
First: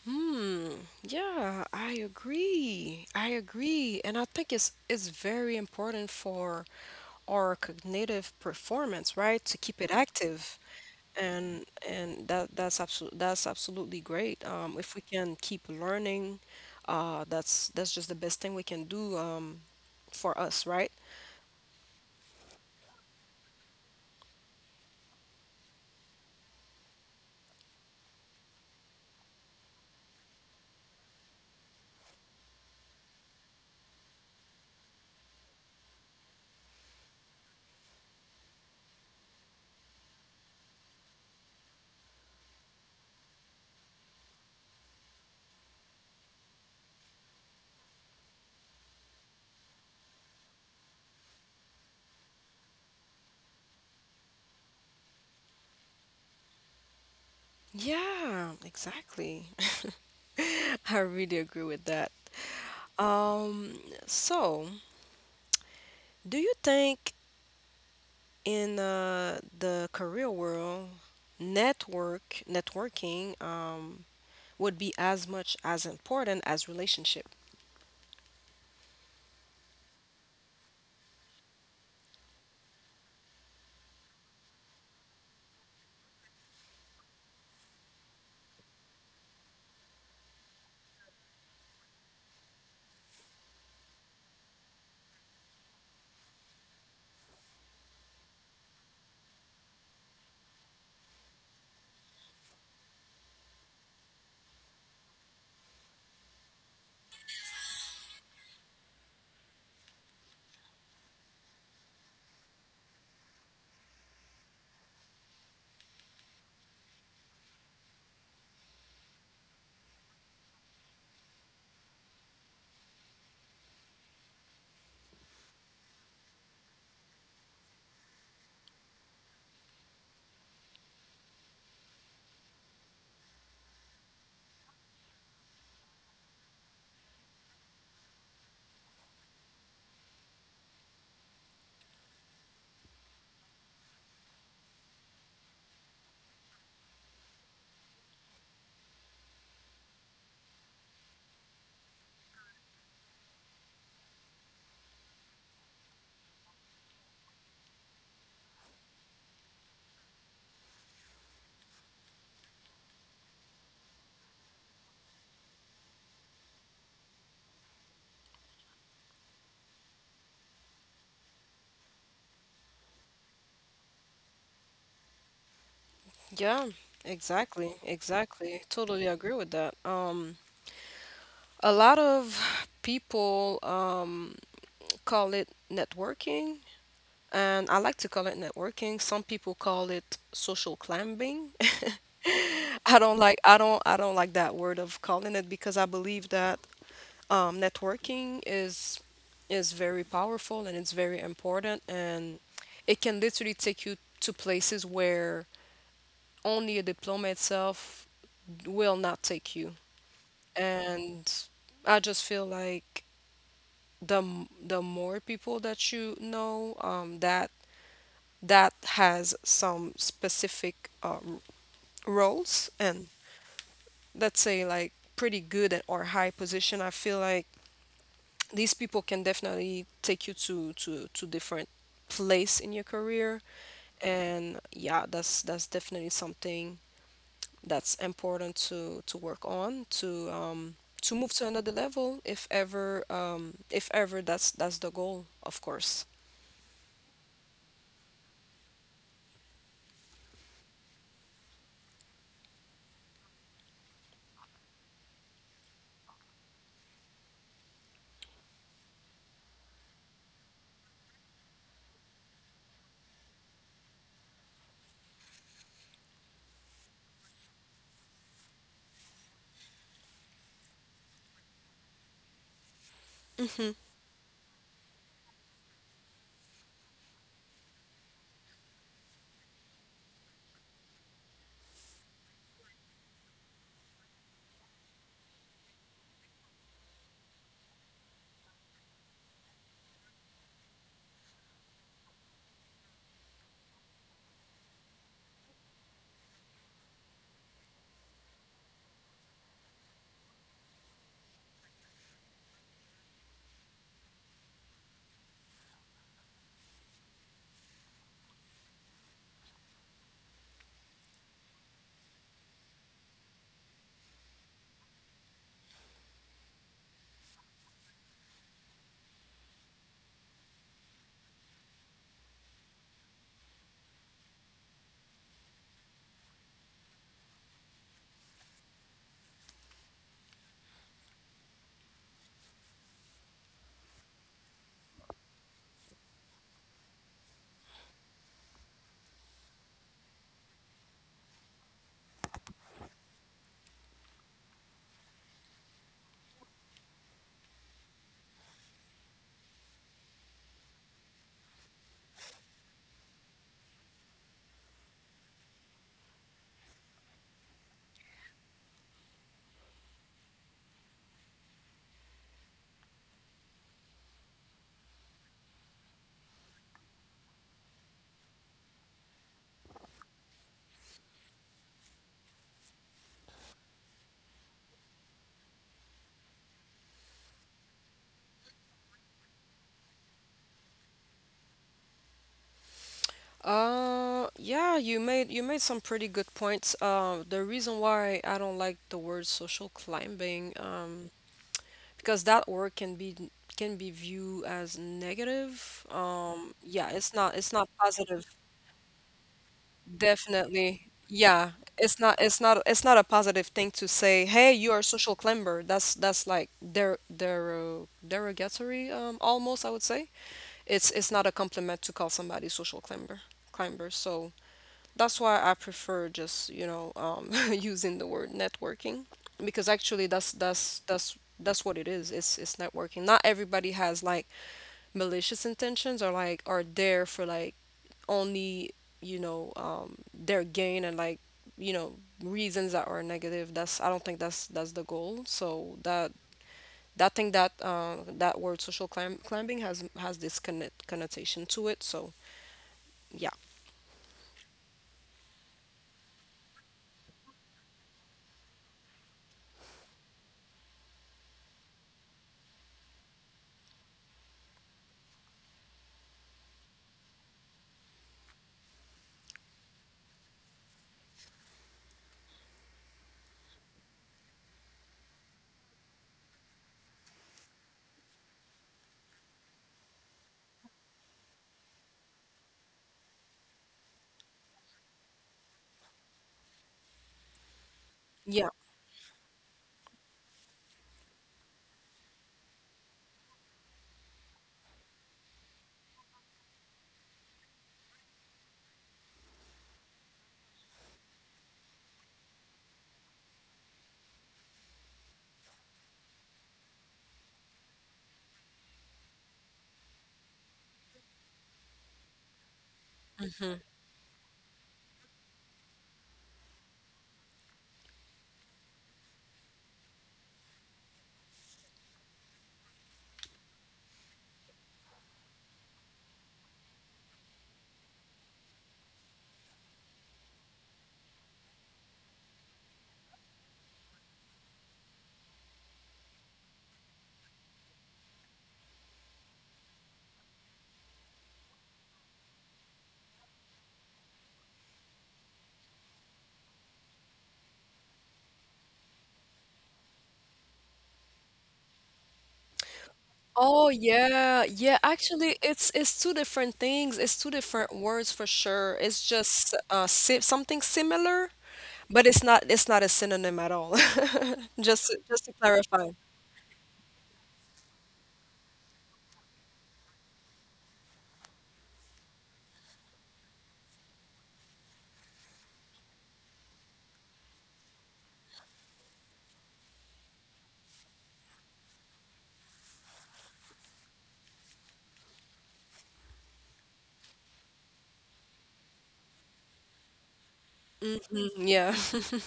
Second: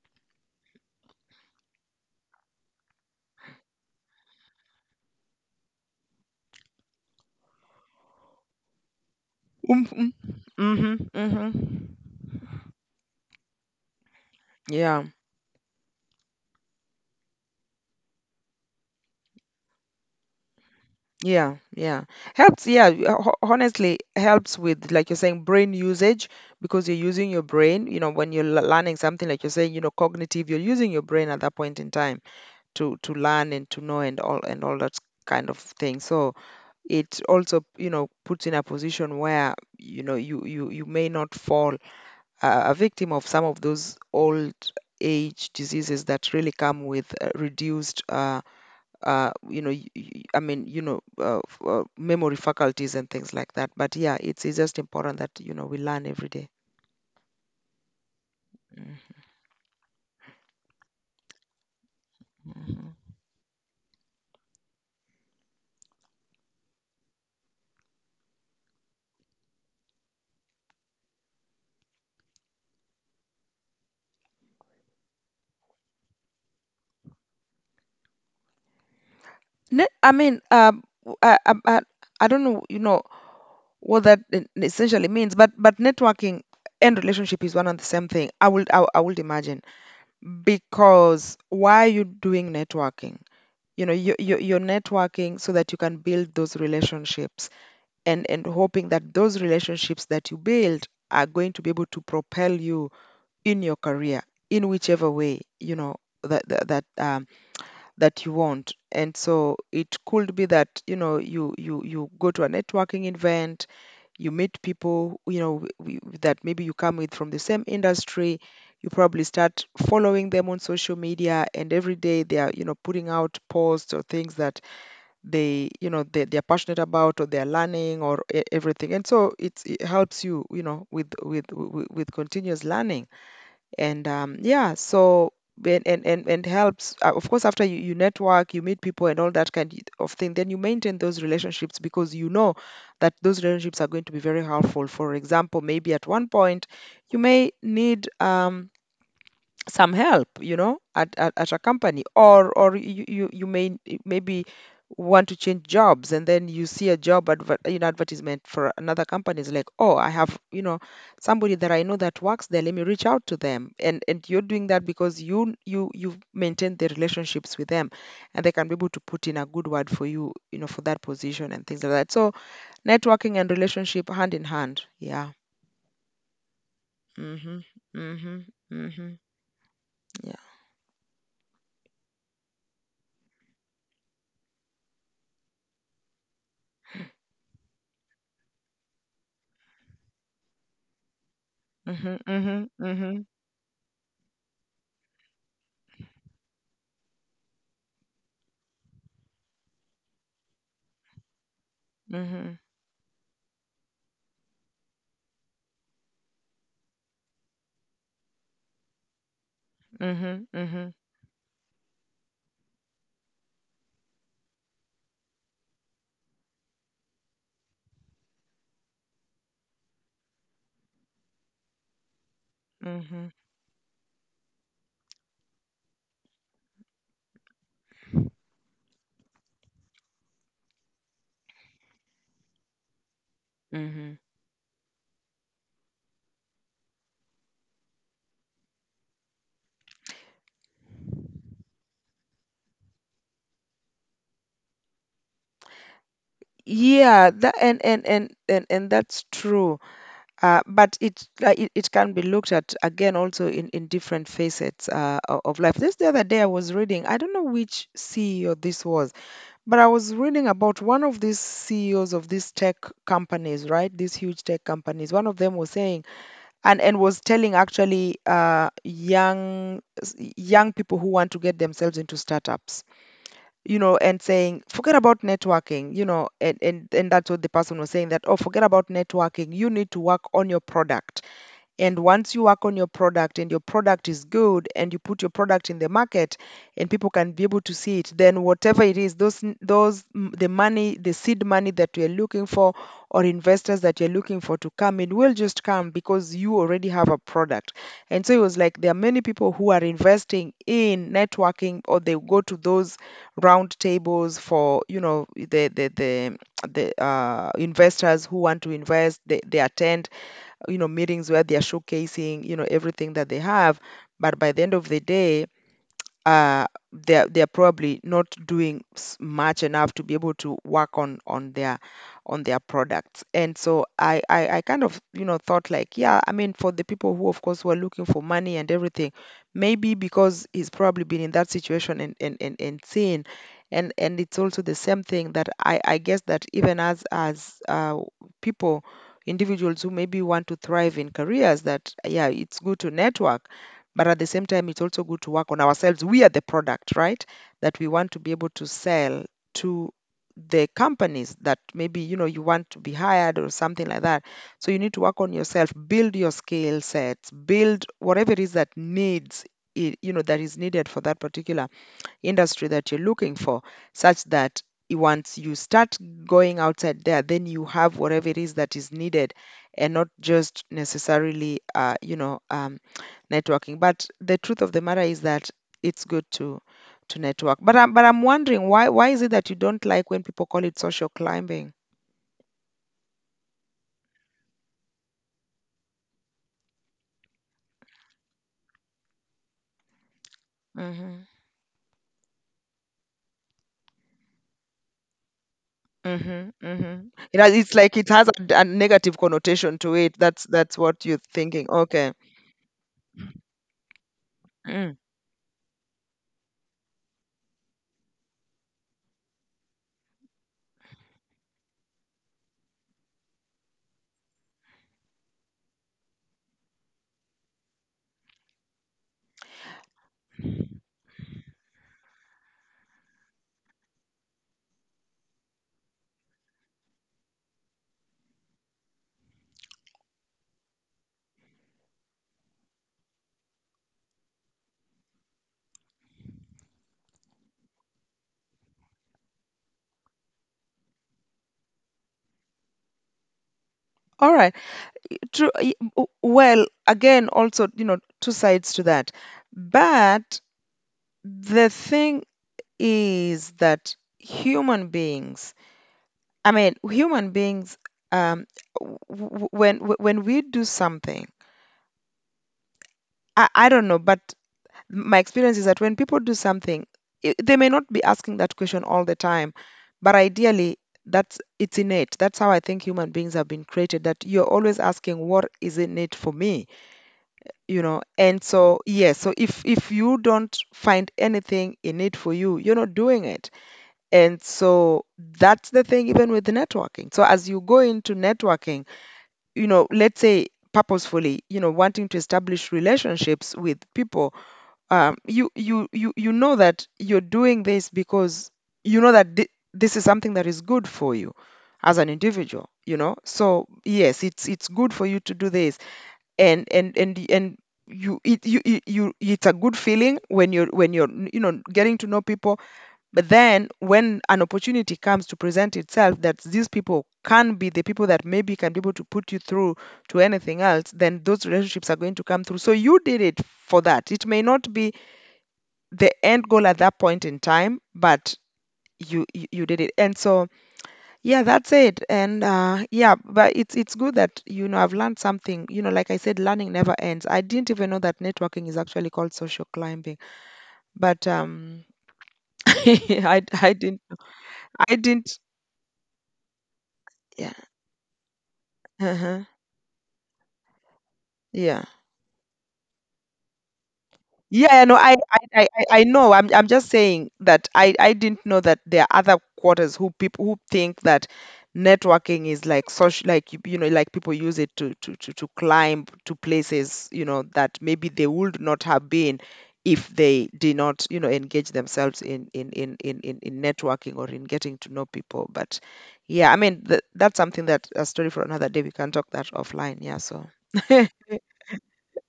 B: Hmm. Yeah, I agree. I agree, and I think it's it's very important for our cognitive performance, right? To keep it
A: Mm-hmm.
B: active,
A: Mm-hmm, mm-hmm.
B: and and that that's absolutely that's absolutely great. Um, if we
A: Yeah.
B: can keep learning, uh, that's that's just the best thing we can do. Um, for us, right?
A: Yeah, yeah, helps, yeah, y- ho- honestly helps with, like you're saying, brain usage, because you're using your brain, you know, when you're, l- learning something, like you're saying, you know, cognitive, you're using your brain at that point in time to to learn and to know, and all and all that kind of thing. So it also you know puts in a position where you know you you you may not fall uh, a victim of some of those old age diseases that really come with uh, reduced uh, uh, you know y- y- I mean you know uh, f- uh, memory faculties and things like that. But yeah, it's, it's just important that you know we learn every day.
B: Yeah,
A: Mm,
B: exactly. *laughs* I really agree with that.
A: mhm.
B: Um, so do you think in uh, the career world, network networking um, would be as much as important as relationship.
A: Ne- I mean, um, w- I, I, I I don't know, you know, what that e- essentially means, but but networking and relationship is one and the same thing, i would i, I would imagine, because why are you doing networking? You know you, you, you're networking so that you can build those relationships, and and hoping that those relationships that you build are going to be able to propel you in your career in whichever way, you know that that that, um, that you want. And so it could be that you know you you you go to a networking event, you meet people, you know w- w- that maybe you come with from the same industry. You probably start following them on social media, and every day they are, you know putting out posts or things that they you know they, they're passionate about or they're learning or e- everything. And so it's, it helps you, you know with with with, with continuous learning. And um, yeah, so and and and, and, helps, uh, of course, after you, you network, you meet people and all that kind of thing, then you maintain those relationships, because you know that those relationships are going to be very helpful. For example, maybe at one point you may need um, some help, you know at, at, at a company. Or or you you, you may maybe want to change jobs, and then you see a job adver- you know, advertisement for another company. It's like, oh, I have, you know somebody that I know that works there, let me reach out to them. And and you're doing that because you you you've maintained the relationships with them, and they can be able to put in a good word for you, you know for that position and things like that. So, networking and relationship, hand in hand. Yeah.
B: Yeah,
A: Mhm.
B: exactly,
A: Mhm.
B: exactly. Totally
A: Mhm.
B: agree with that. Um,
A: Yeah.
B: a lot of people um, call it networking, and I like to call it networking. Some people call it social climbing. *laughs*
A: Mm-hmm, mm-hmm,
B: I don't
A: mm-hmm.
B: like I don't I don't like that word of calling it, because I believe that um, networking is is very powerful and it's very important, and
A: Mhm.
B: it can literally take you to places where only a diploma itself will not take you,
A: Mhm. Mhm.
B: and I just feel like the m- the more people that you know, um, that that has some specific uh, r- roles and,
A: Mhm.
B: let's say, like, pretty good at- or high position, I feel like these people can definitely take you to to to different place in your career.
A: Mm-hmm.
B: And yeah, that's that's definitely something that's important to to work on, to um to move to another level, if ever, um if ever that's that's the goal, of course.
A: Yeah, that and and and and, and, that's true. Uh, but it, like, it it can be looked at again also in in different facets uh, o- of life. This the other day I was reading. I don't know which C E O this was, but I was reading about one of these C E Os of these tech companies, right? These huge tech companies. One of them was saying, and and was telling, actually, uh, young s- young people who want to get themselves into startups, you know, and saying, forget about networking, you know. And, and, and that's what the person was saying, that, oh, forget about networking. You need to work on your product. And once you work on your product and your product is good and you put your product in the market and people can be able to see it, then whatever it is, those those mm, the money, the seed money that you're looking for, or investors that you're looking for to come in, will just come because you already have a product. And so it was like there are many people who are investing in networking, or they go to those round tables for, you know, the the the the uh, investors who want to invest. They, they attend, you know, meetings where they are showcasing, you know, everything that they have, but by the end of the day, uh, they're they're probably not doing s- much enough to be able to work on on their on their products. And so I, I I kind of, you know, thought, like, yeah, I mean, for the people who of course were looking for money and everything, maybe because he's probably been in that situation and and and, and seen. And, and, it's also the same thing that I, I guess, that even as as uh, people, individuals, who maybe want to thrive in careers, that yeah, it's good to network, but at the same time, it's also good to work on ourselves. We are the product, right? That we want to be able to sell to the companies that maybe, you know, you want to be hired or something like that. So you need to work on yourself, build your skill sets, build whatever it is that needs I- you know that is needed for that particular industry that you're looking for, such that i- once you start going outside there, then you have whatever it is that is needed, and not just necessarily uh, you know um, networking. But the truth of the matter is that it's good to to network. But I'm but I'm wondering, why why is it that you don't like when people call it social climbing?
B: Uh yeah, you made you made some pretty good points. Uh the reason why I don't like the word social climbing, um
A: Mm-hmm.
B: because that word can be, can be viewed as negative. Um,
A: Mm-hmm.
B: yeah,
A: Mm-hmm.
B: it's not
A: It
B: it's
A: has,
B: not
A: it's like it
B: positive.
A: has a a negative connotation to it. That's that's
B: Definitely.
A: what you're
B: Yeah,
A: thinking.
B: it's
A: Okay.
B: not it's not it's not a positive thing to say, "Hey, you are a
A: Mm.
B: social climber." That's that's like der der derogatory, um almost, I would say. It's it's not a compliment to call somebody social climber climber. So that's why I prefer just, you know, um, *laughs* using the word networking, because actually that's that's that's that's what it is. It's it's networking. Not everybody has like malicious intentions, or like are there for like only, you know, um, their gain, and like, you know, reasons that are negative. That's, I don't think that's that's the goal. So that that thing, that uh, that word social climb, climbing has has this connet- connotation to it. So yeah.
A: All right. True. y- w- Well, again, also, you know, two sides to that. But the thing is that human beings, I mean, human beings, um, w- w- when w- when we do something, I, I don't know, but my experience is that when people do something, I they may not be asking that question all the time, but ideally, that's it's innate. That's how I think human beings have been created. That you're always asking, what is innate for me? You know, and so yes, so if if you don't find anything innate for you, you're not doing it. And so that's the thing, even with networking. So as you go into networking, you know, let's say purposefully, you know, wanting to establish relationships with people, um, you you you you know that you're doing this because you know that thi- this is something that is good for you as an individual. You know, so yes, it's it's good for you to do this, and and and y- and you it you, you you it's a good feeling when you're when you're you know, getting to know people. But then when an opportunity comes to present itself, that these people can be the people that maybe can be able to put you through to anything else, then those relationships are going to come through. So you did it for that. It may not be the end goal at that point in time, but you you, you did it. And so yeah, that's it. And uh, yeah, but it's it's good that, you know, I've learned something. You know, like I said, learning never ends. I didn't even know that networking is actually called social climbing, but um, *laughs* I
B: Oh
A: I didn't.
B: yeah, yeah.
A: I
B: Actually,
A: didn't.
B: it's it's two different things. It's two
A: Yeah.
B: different words for sure. It's
A: Uh-huh.
B: just uh si something similar,
A: Yeah.
B: but it's not it's not a synonym at all. *laughs*
A: Yeah,
B: Just
A: no,
B: to-
A: I,
B: just to
A: I, I, I
B: clarify.
A: I know. I'm, I'm just saying that I, I didn't know that there are other quarters, who people who think that networking is like social, like, you, you know, like people use it to, to, to, to climb to places, you know, that maybe they would not have been if they did not, you know, engage themselves in in in in in, in networking or in getting to know people. But yeah, I mean, th that's something that, a story for another day. We can talk that offline. Yeah. So. *laughs*
B: Mm, yeah. *laughs*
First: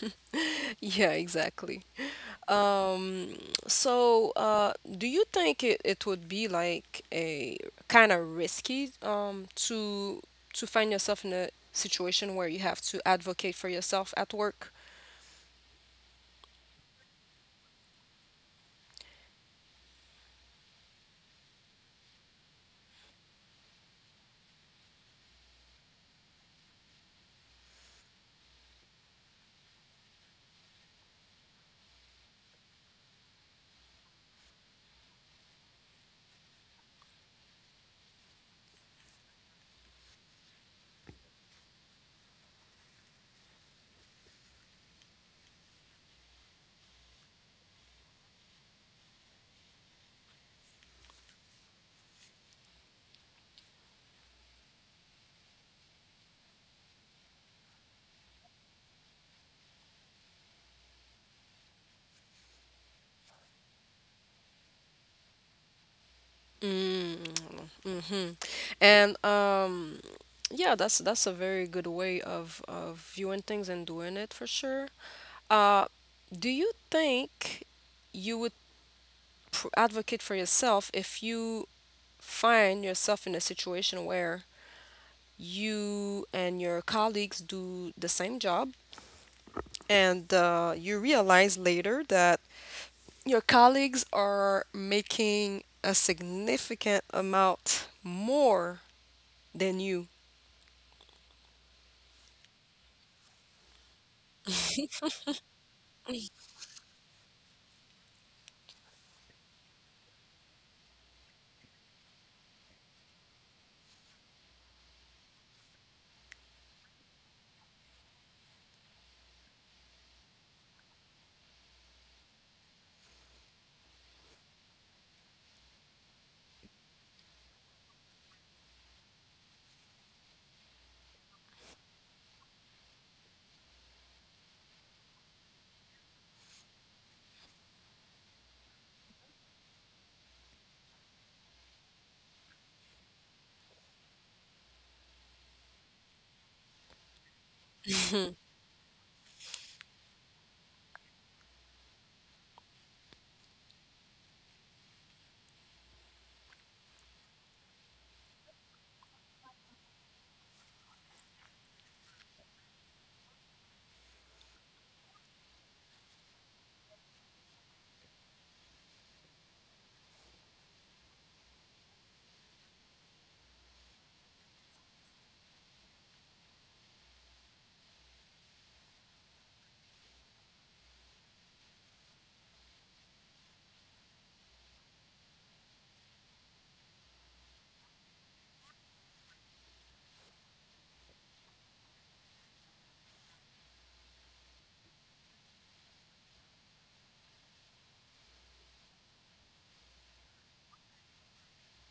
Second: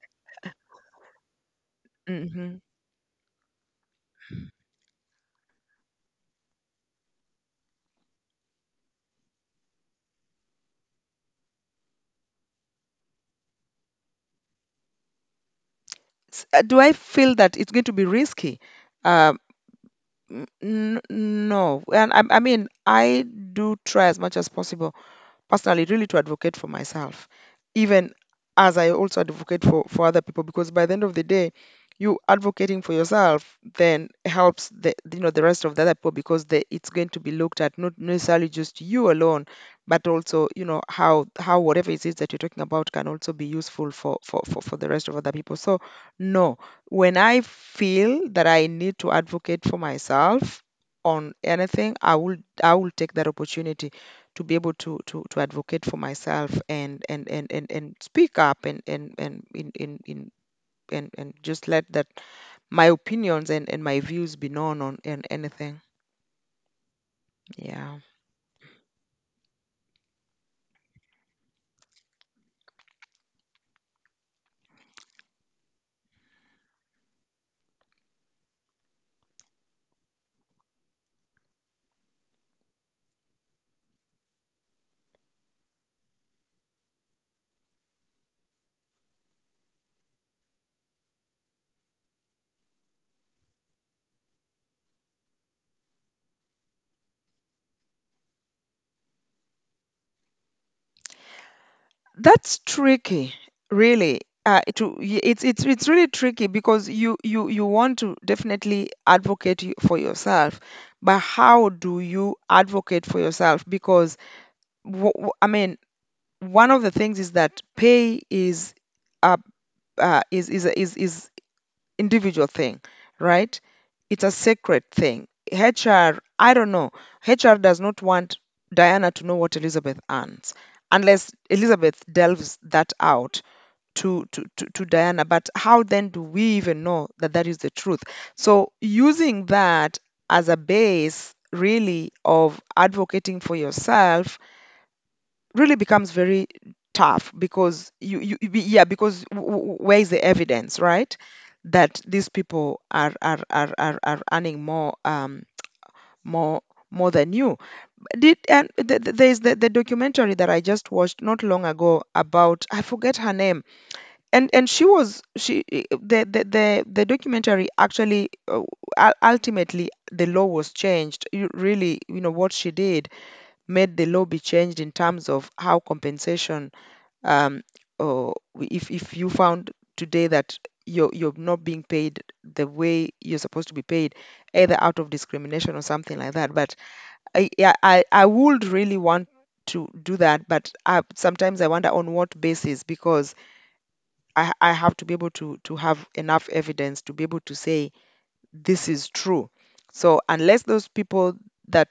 B: Yeah, exactly.
A: Hmm.
B: Um, so uh do you think it, it would be like a kind of risky um to to find yourself in a situation where you have to advocate for yourself at work?
A: S- uh, do I feel that it's going to be risky? Um, n- n- no, and I, I mean, I do try as much as possible, personally, really, to advocate for myself, even as I also advocate for, for other people, because by the end of the day, you advocating for yourself then helps, the you know the rest of the other people, because the, it's going to be looked at not necessarily just you alone, but also, you know, how how whatever it is that you're talking about can also be useful for for for, for the rest of other people. So no, when I feel that I need to advocate for myself on anything, I will, I will take that opportunity to be able to to to advocate for myself, and and and and, and speak up, and and and in in, in, and, and just let that my opinions and, and my views be known on and anything.
B: Mm.
A: Yeah.
B: Mm-hmm. And um, yeah, that's that's a very good way of of viewing things and doing it, for sure. Uh, do you think you would pr advocate for yourself if you find yourself in a situation where you and your colleagues do the same job, and uh, you realize later that your colleagues are making a significant amount more than you?
A: That's tricky, really, uh, to y- it's it's it's really tricky, because you you you want to definitely advocate y- for yourself, but how do you advocate for yourself, because, w- w- I mean, one of the things is that pay is uh, uh, is is is is individual thing, right? It's a sacred thing. H R, I don't know. H R does not want Diana to know what Elizabeth earns, unless Elizabeth delves that out to, to, to, to Diana. But how then do we even know that that is the truth? So, using that as a base really of advocating for yourself really becomes very tough because you, you you be- yeah because w- w- where is the evidence, right, that these people are are are are, are earning more um more more than you did. And th- th- there's the, the documentary that I just watched not long ago about, I forget her name, and and she was, she I- the the the, the documentary actually, uh, ul- ultimately the law was changed. You really, you know what she did, made the law be changed in terms of how compensation, um, or if if you found today that you're you're not being paid the way you're supposed to be paid, either out of discrimination or something like that. But I yeah, I I would really want to do that, but I, sometimes I wonder on what basis, because I I have to be able to to have enough evidence to be able to say this is true. So unless those people that,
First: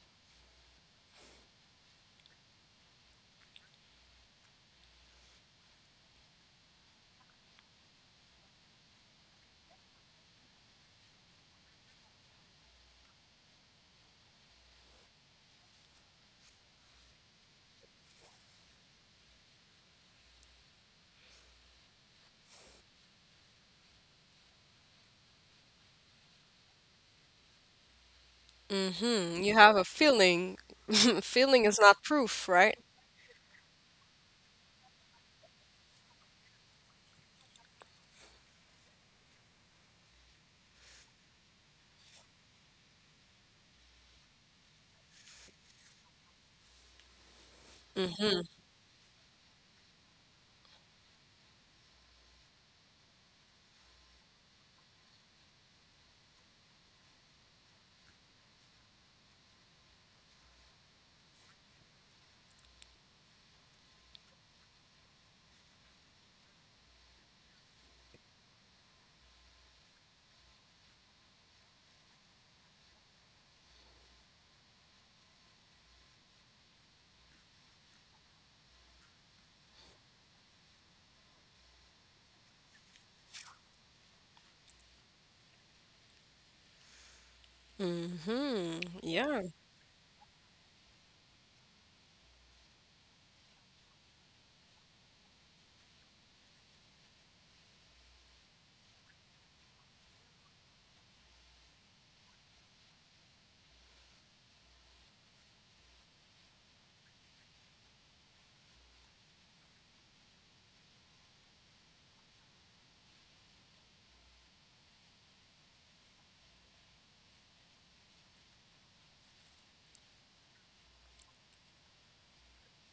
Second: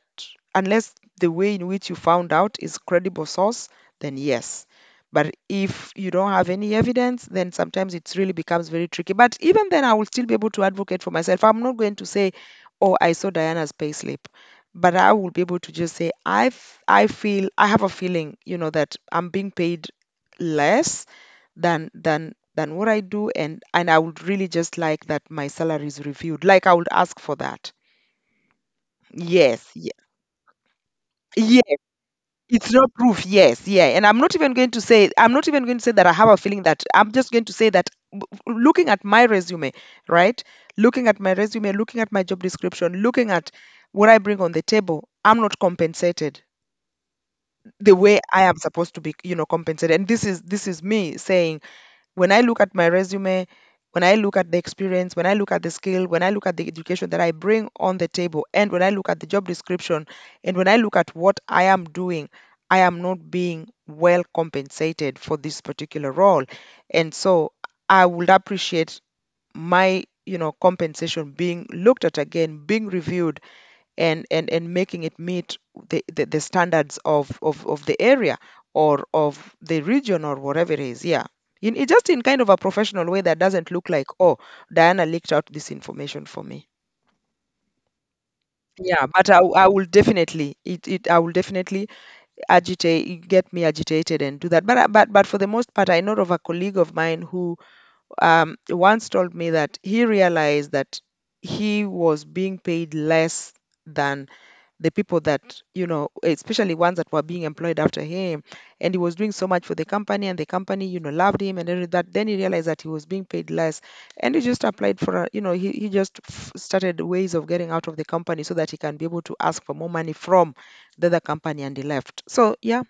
A: unless the way in which you found out is credible source, then yes. But if you don't have any evidence, then sometimes it really becomes very tricky. But even then, I will still be able to advocate for myself. I'm not going to say, "Oh, I saw Diana's payslip," but I will be able to just say, "I f- I feel, I have a feeling, you know, that I'm being paid less than than than what I do, and and I would really just like that my salary is reviewed." Like I would ask for that.
B: Mm-hmm. You
A: Yes.
B: have a
A: Yeah.
B: feeling. *laughs* Feeling
A: Yeah,
B: is not proof,
A: it's
B: right?
A: not proof. Yes, yeah. And I'm not even going to say I'm not even going to say that I have a feeling. That I'm just going to say that, w- w- looking at my resume, right? Looking at my resume, looking at my job description, looking at what I bring on the table, I'm not compensated the way I am supposed to be, you know, compensated. And this is this is me saying, when I look at my resume, when I look at the experience, when I look at the skill, when I look at the education that I bring on the table, and when I look at the job description, and when I look at what I am doing, I am not being well compensated for this particular role. And so I would appreciate my, you know, compensation being looked at again, being reviewed, and and and making it meet the the, the standards of, of of the area or of the region, or whatever it is, yeah, in, it, just in kind of a professional way that doesn't look like, oh, Diana leaked out this information for me.
B: Mm-hmm.
A: Yeah, but i,
B: Yeah.
A: w- I will definitely, it, it I will definitely agitate, get me agitated and do that. But I- but but for the most part, I know of a colleague of mine who, um, once told me that he realized that he was being paid less than the people that, you know, especially ones that were being employed after him. And he was doing so much for the company, and the company, you know, loved him and everything that. Then he realized that he was being paid less. And he just applied for, a, you know, he, he just f- started ways of getting out of the company so that he can be able to ask for more money from the other company, and he left. So, yeah,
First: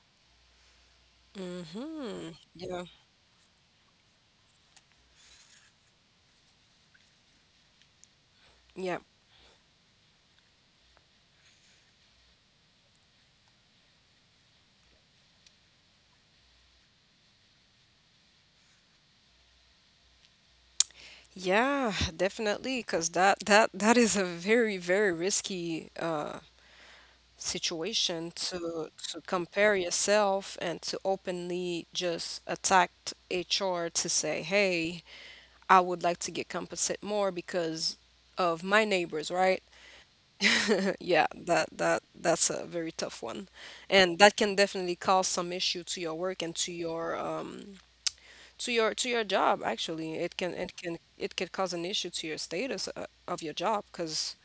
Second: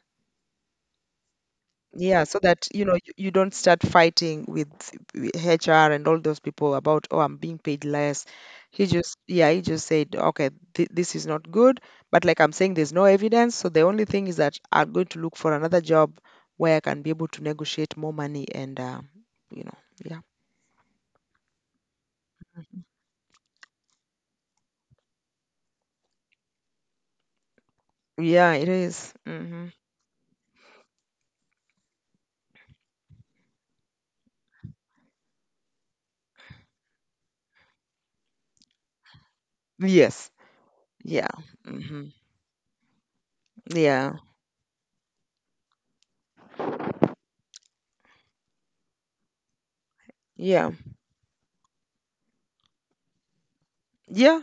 A: yeah,
B: Mm-hmm.
A: so that,
B: Yeah.
A: you know, you, you don't start fighting with w- H R and all those people about, oh, I'm being paid less. He
B: Yeah.
A: just, yeah, he just said, okay, th this is not good, but like I'm saying, there's no evidence, so the only thing is that I'm going to look for another job where I can be able to negotiate more money, and uh, you know, yeah.
B: Yeah, definitely, because that that that is a very, very risky uh situation
A: Yeah, it
B: to
A: is.
B: to
A: Mm-hmm.
B: compare yourself and to openly just attack H R to say, "Hey, I would like to get compensated more because of my neighbors, right?
A: Yes.
B: Yeah,
A: Yeah.
B: that that
A: Mm-hmm.
B: that's a very tough one.
A: Yeah.
B: And that can definitely cause some issue to your work and to your um to your to your job, actually. It can
A: Yeah.
B: it can it could cause an issue to your status, uh, of your job, because
A: Yeah.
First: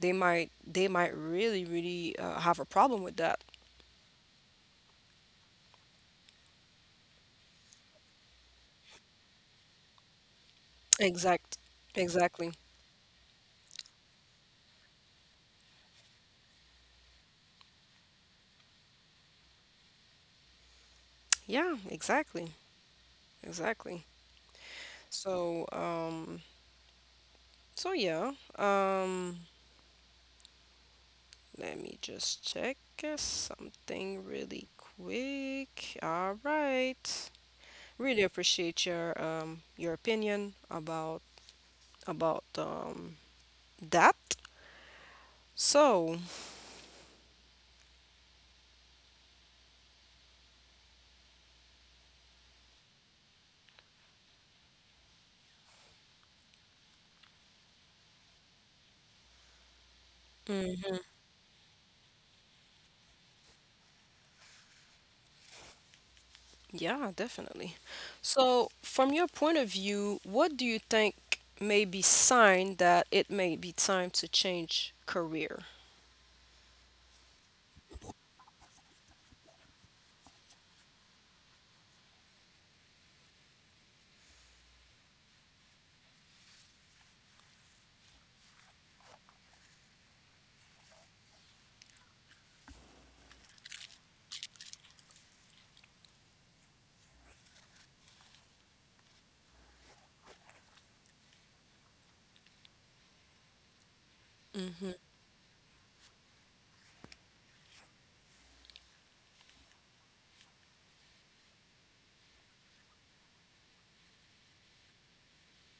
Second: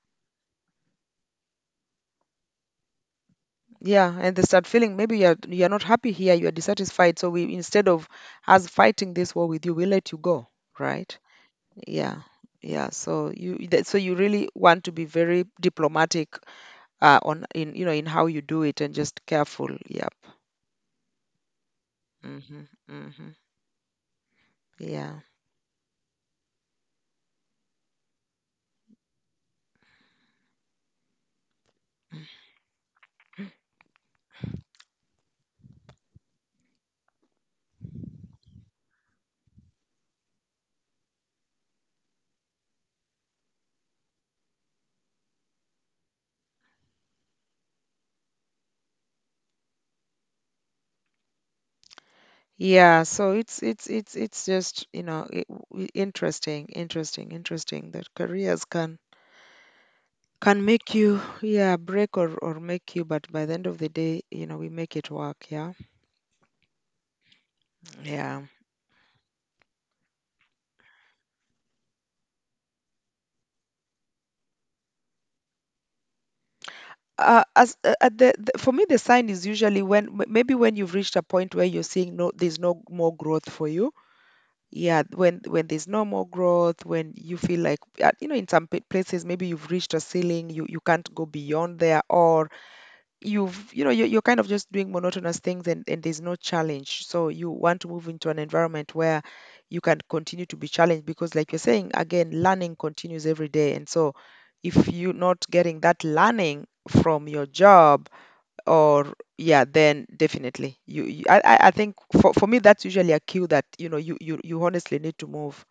B: they might they might really, really uh, have a problem with that.
A: Yeah, and they start feeling maybe you're you're not happy here, you're dissatisfied. So we, instead of us fighting this war with you, we let you go, right?
B: Exact.
A: Yeah,
B: Exactly.
A: yeah. So you that, so you really want to be very diplomatic, uh, on, in, you know, in how you do it, and just careful. Yep.
B: Yeah, exactly.
A: Mm-hmm, mm-hmm.
B: Exactly.
A: Yeah.
B: So um so yeah. Um Let me just check uh, something really quick. All right. Really appreciate your um your opinion about about um that. So,
A: Yeah, so it's it's it's it's just, you know, it, w- interesting, interesting, interesting that careers can can make
B: mm,
A: you, yeah, break or or make you, but by the end of the day, you know, we make it work. Yeah,
B: yeah, definitely.
A: yeah.
B: So, from your point of view, what do you think may be sign that it may be time to change career?
A: uh, as uh, at the, the for me, the sign is usually when, m- maybe when you've reached a point where you're seeing, no, there's no more growth for you. Yeah, when when there's no more growth, when you feel like, uh, you know, in some pa- places maybe you've reached a ceiling, you you can't go beyond there, or you've, you know, you're, you're kind of just doing monotonous things, and, and there's no challenge, so you want to move into an environment where you can continue to be challenged, because like you're saying, again, learning continues every day. And so
B: Mhm.
A: if you're not getting that learning from your job, or yeah, then definitely, you, you I, I I think for, for me that's usually a cue that, you know, you, you you honestly need to move.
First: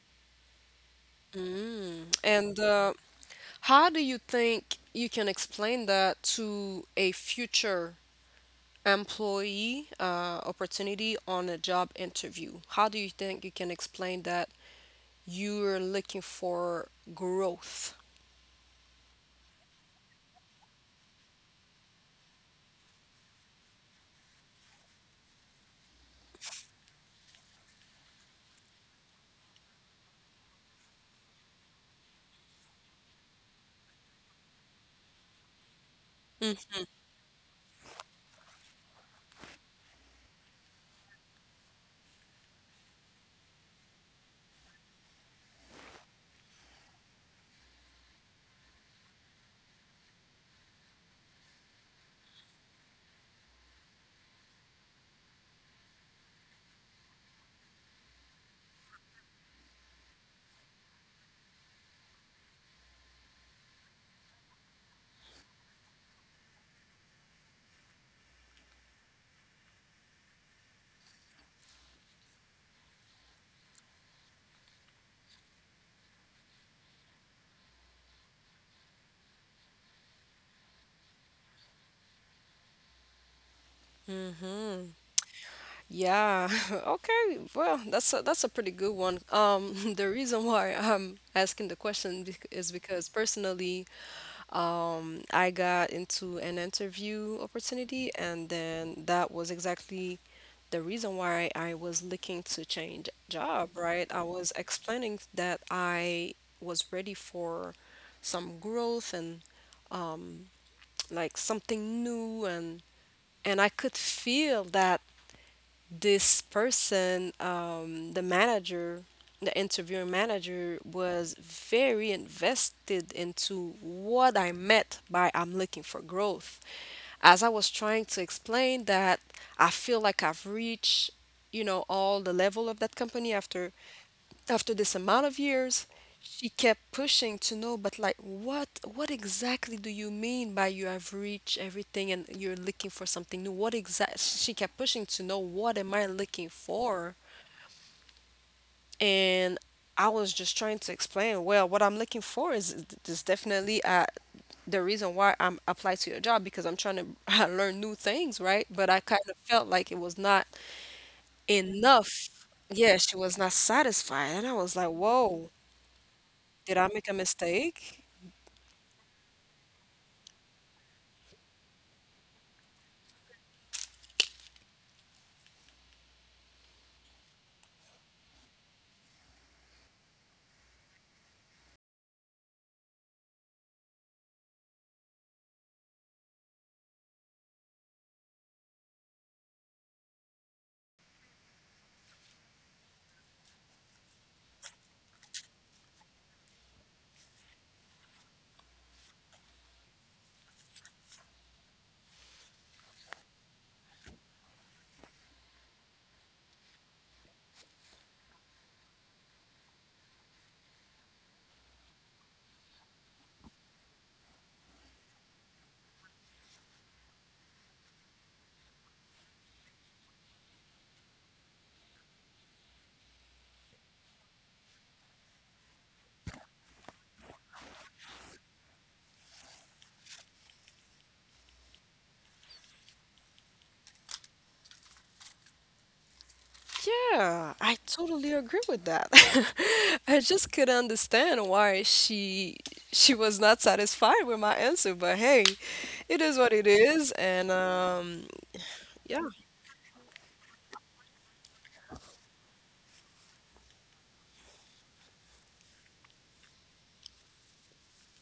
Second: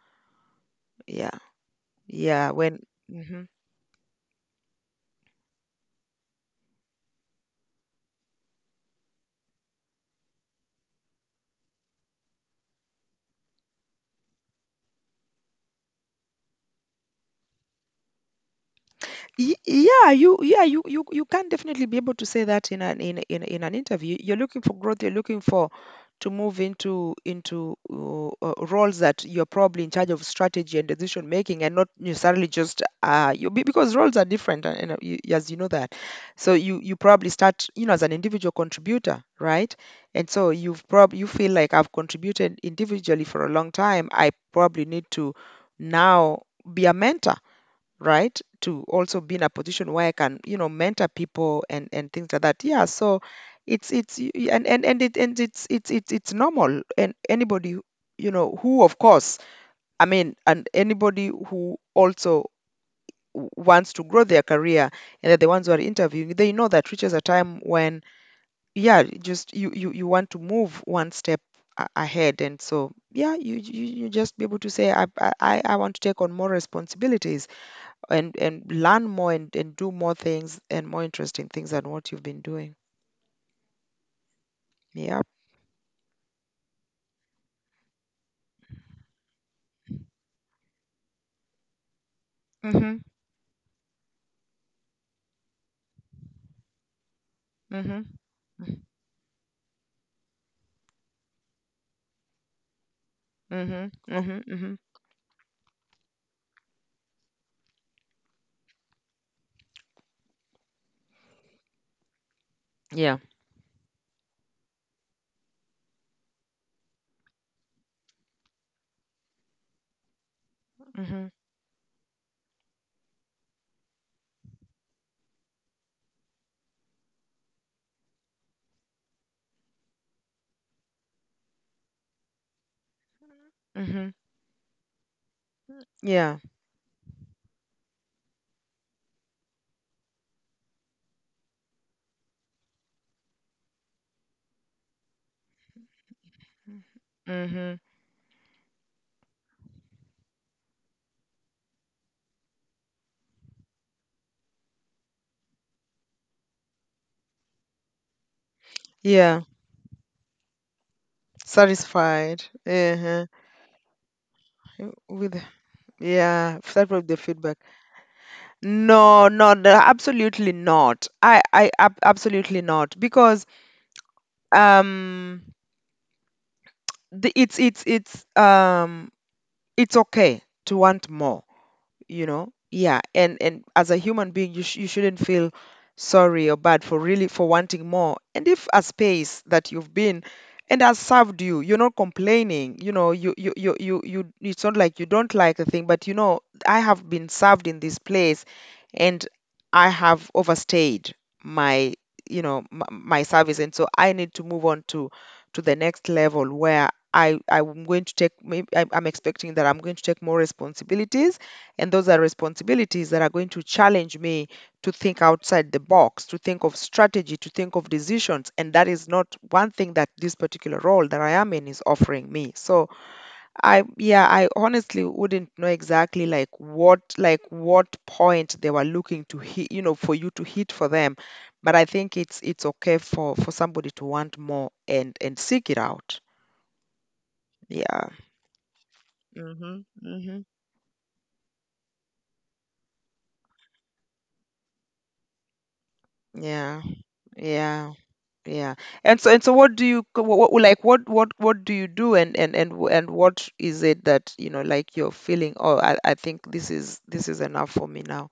A: Yeah,
B: Mm.
A: yeah,
B: And
A: when.
B: uh,
A: Mhm.
B: how do you think you can explain that to a future employee uh, opportunity on a job interview? How do you think you can explain that you're looking for growth?
A: Y- yeah you yeah you, you, you can definitely be able to say that in an in, in, in an interview, you're looking for growth, you're looking for, to move into into, uh, uh, roles that you're probably in charge of strategy and decision making, and not necessarily just, uh, you, be- because roles are different, and, and uh, you, as you know that. So you you probably start, you know, as an individual contributor, right? And so you've probably, you feel like, I've contributed individually for a long time, I probably need to now be a mentor, right? To also be in a position where I can, you know, mentor people and and things like that. Yeah, so it's it's y- y- and and and it and it's it's it's it's normal, and anybody who, you know who, of course, I mean, and anybody who also, w- wants to grow their career, and that, the ones who are interviewing, they know that reaches a time when, yeah, just, you you, you want to move one step a- ahead. And so yeah, you, you you just be able to say, I, I i I want to take on more responsibilities, and and learn more, and, and do more things, and more interesting things than what you've been doing.
B: Mm-hmm.
A: Yeah.
B: Yeah. *laughs* Okay. Well, that's a, that's a pretty good one. Um, *laughs* the reason why I'm asking the question, bec- is
A: Mhm.
B: because, personally, Um, I got into an interview
A: Mhm.
B: opportunity, and
A: Mhm.
B: then that was exactly the reason why I was looking to change job,
A: Mhm.
B: right? I
A: Mhm.
B: was
A: Mhm.
B: explaining that I was ready for some growth and um, like something new, and
A: Yeah.
B: and I could feel that this person, um, the manager, the interviewing manager,
A: Mhm.
B: was very invested into what I meant by "I'm looking for growth." As I was trying to explain that I feel like I've reached, you know, all the level of that company after
A: Mhm.
B: after this amount of years,
A: Yeah.
B: she kept pushing to know, but, like, what what exactly do you mean by "you have reached everything and you're looking for something new"? What exact? She kept pushing to know what am I looking for?
A: Mhm.
B: And I was just trying to explain, well, what I'm looking for is is definitely, uh, the reason why I'm applied to your job, because I'm trying to *laughs* learn new things, right? But I kind
A: Yeah.
B: of felt like it was not
A: Satisfied.
B: enough. Yeah, she
A: Uh-huh.
B: was not satisfied, and I was like,
A: With,
B: whoa.
A: yeah,
B: Did
A: start
B: I
A: with the
B: make a
A: feedback.
B: mistake?
A: No, no, no, absolutely not. I, I, ab- absolutely not. Because, um, the, it's, it's, it's, um, it's okay to want more, you know. Yeah, and and as a human being, you, sh- you shouldn't feel sorry or bad for really, for wanting more. And if a space that you've been and has served you, you're not complaining, you know, you you you you, you, it's not like you don't like a thing, but you know, I have been served in this place, and I have overstayed my, you know, my, my service. And so I need to move on to to the next level where I, I'm going to take, maybe I'm I'm expecting that I'm going to take more responsibilities, and those are responsibilities that are going to challenge me to think outside the box, to think of strategy, to think of decisions. And that is not one thing that this particular role that I am in is offering me. So I, yeah, I honestly wouldn't know exactly like what, like what point they were looking to hit, you know, for you to hit for them. But I think it's it's okay for for somebody to want more and and seek it out.
B: Yeah, I
A: Yeah.
B: totally agree with that.
A: Mhm.
B: *laughs* I
A: Mhm.
B: just couldn't understand why she she was not satisfied with my answer, but, hey, it is what it
A: Yeah.
B: is, and
A: Yeah.
B: um,
A: Yeah. And
B: yeah.
A: so, and so what do you, co- what, what like what what what do you do? And and and w- and what is it that, you know, like you're feeling, oh, I I think this is this is enough for me now.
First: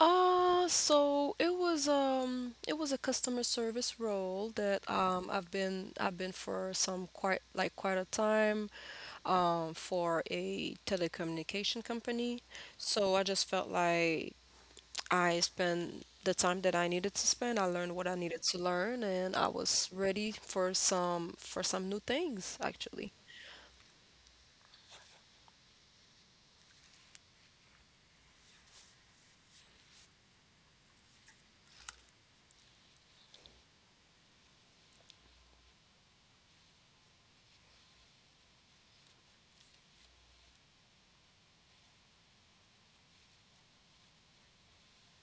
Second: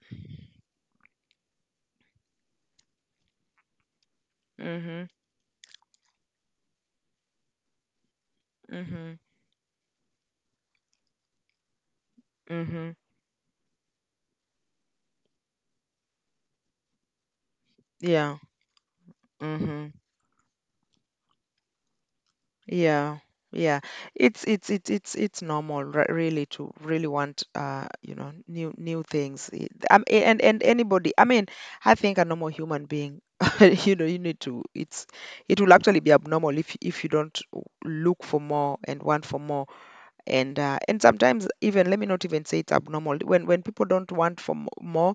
B: Uh, so it was um it was a customer service role that
A: Mhm.
B: um I've been I've been for some quite like quite a time,
A: Mhm.
B: um for a telecommunication company.
A: Mhm.
B: So I just felt like I spent the time that I needed to spend. I learned what I
A: Yeah.
B: needed to learn, and I was
A: Mhm.
B: ready for some for some new things, actually.
A: Yeah, yeah. It's it's it's it's it's normal, re- really, to really want, uh, you know, new, new things. I-, um, a- and and anybody, I mean, I think a normal human being, *laughs* you know, you need to. It's, it will actually be abnormal if if you don't look for more and want for more. And uh, and sometimes, even, let me not even say it's abnormal when when people don't want for mo- more.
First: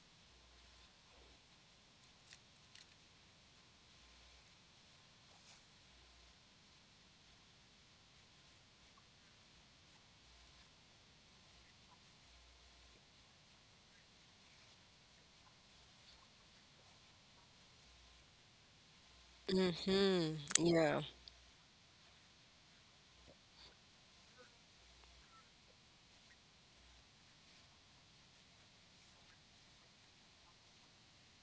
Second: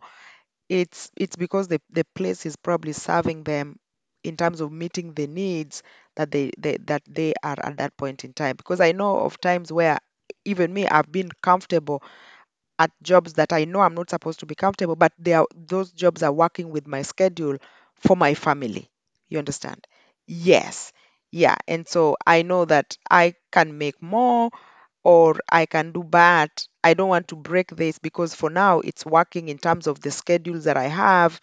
A: It's it's because the the place is probably serving them in terms of meeting the needs that they, they that they are at that point in time, because I know of times where even me, I've been comfortable at jobs that I know I'm not supposed to be comfortable, but they are those jobs are working with my schedule for my family. You understand?
B: Mm-hmm.
A: Yes,
B: Yeah.
A: yeah, and so I know that I can make more or I can do bad. I don't want to break this because for now it's working in terms of the schedules that I have,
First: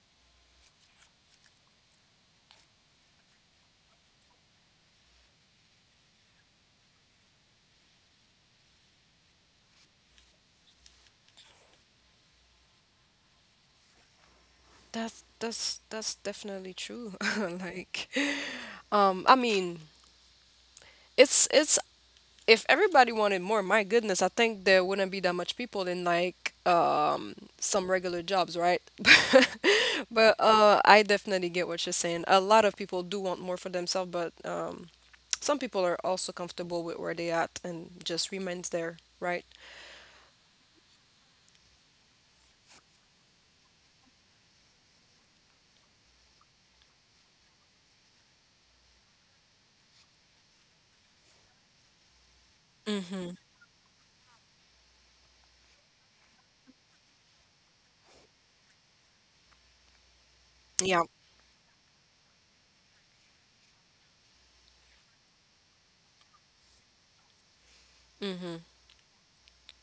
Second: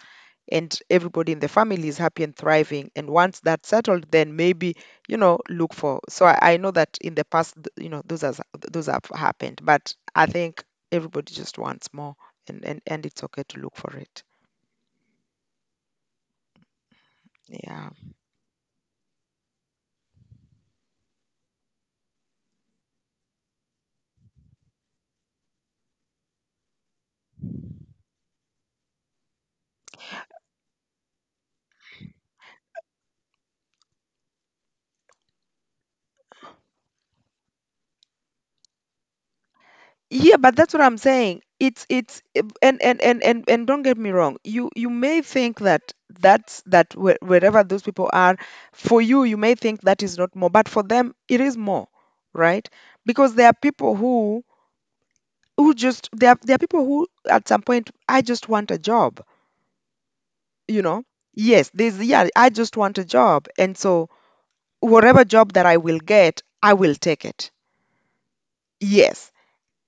A: and everybody in the family is happy and thriving. And once that's settled, then maybe, you know, look for. So I, I know that in the past, th- you know, those has those have happened, but I think everybody just wants more, and and and it's okay to look for it.
B: That's that's that's definitely true. *laughs*
A: Yeah.
B: Like, um, I mean, it's it's if everybody wanted more, my goodness, I think there wouldn't be that much people in like um some regular jobs, right? *laughs* But uh I definitely get what you're saying. A lot of people do want more for themselves, but um some people are also comfortable with where they at and just remains there, right?
A: Yeah, but that's what I'm saying. It's it's it- and and and and and don't get me wrong. You you may think that that's that where- wherever those people are, for you, you may think that is not more, but for them it is more, right? Because there are people who who just, there are, there are people who, at some point, I just want a job, you
B: Yeah.
A: know. Yes, there's, yeah, I just want a job, and so whatever job that I will get, I will take it. Yes,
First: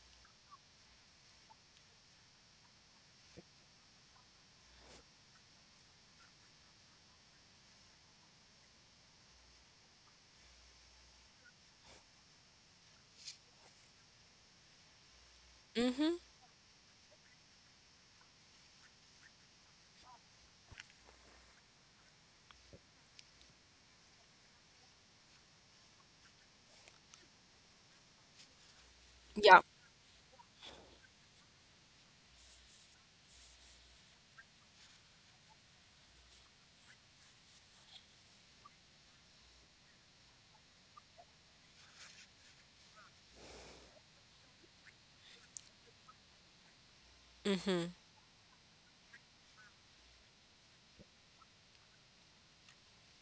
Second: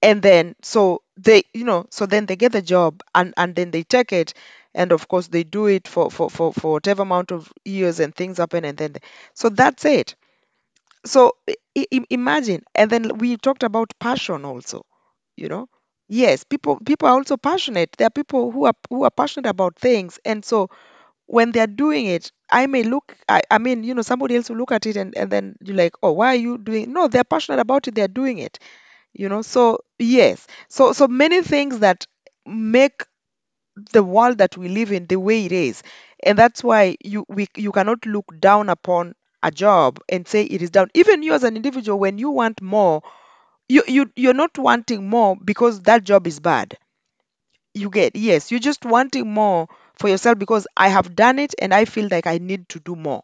A: and then, so they, you know, so then they get the job, and and then they take it, and of course they do it for for for for whatever amount of years, and things happen, and then they, so that's it. so i- i- Imagine. And then we talked about passion also, you know.
B: Mm-hmm.
A: Yes, people people are also passionate. There are people who are who are passionate about things, and so when they're doing it, I may look I, I mean, you know, somebody else will look at it and, and then you're like, oh, why are you doing? No, they're passionate about it, they're doing it, you know.
B: Yeah.
A: So yes, so so many things that make the world that we live in the way it is. And that's why you we, you cannot look down upon a job and say it is down. Even you, as an individual, when you want more, you, you you're not wanting more because that job is bad. You get? Yes, you're just wanting more for yourself because I have done it, and I feel like I need to do more.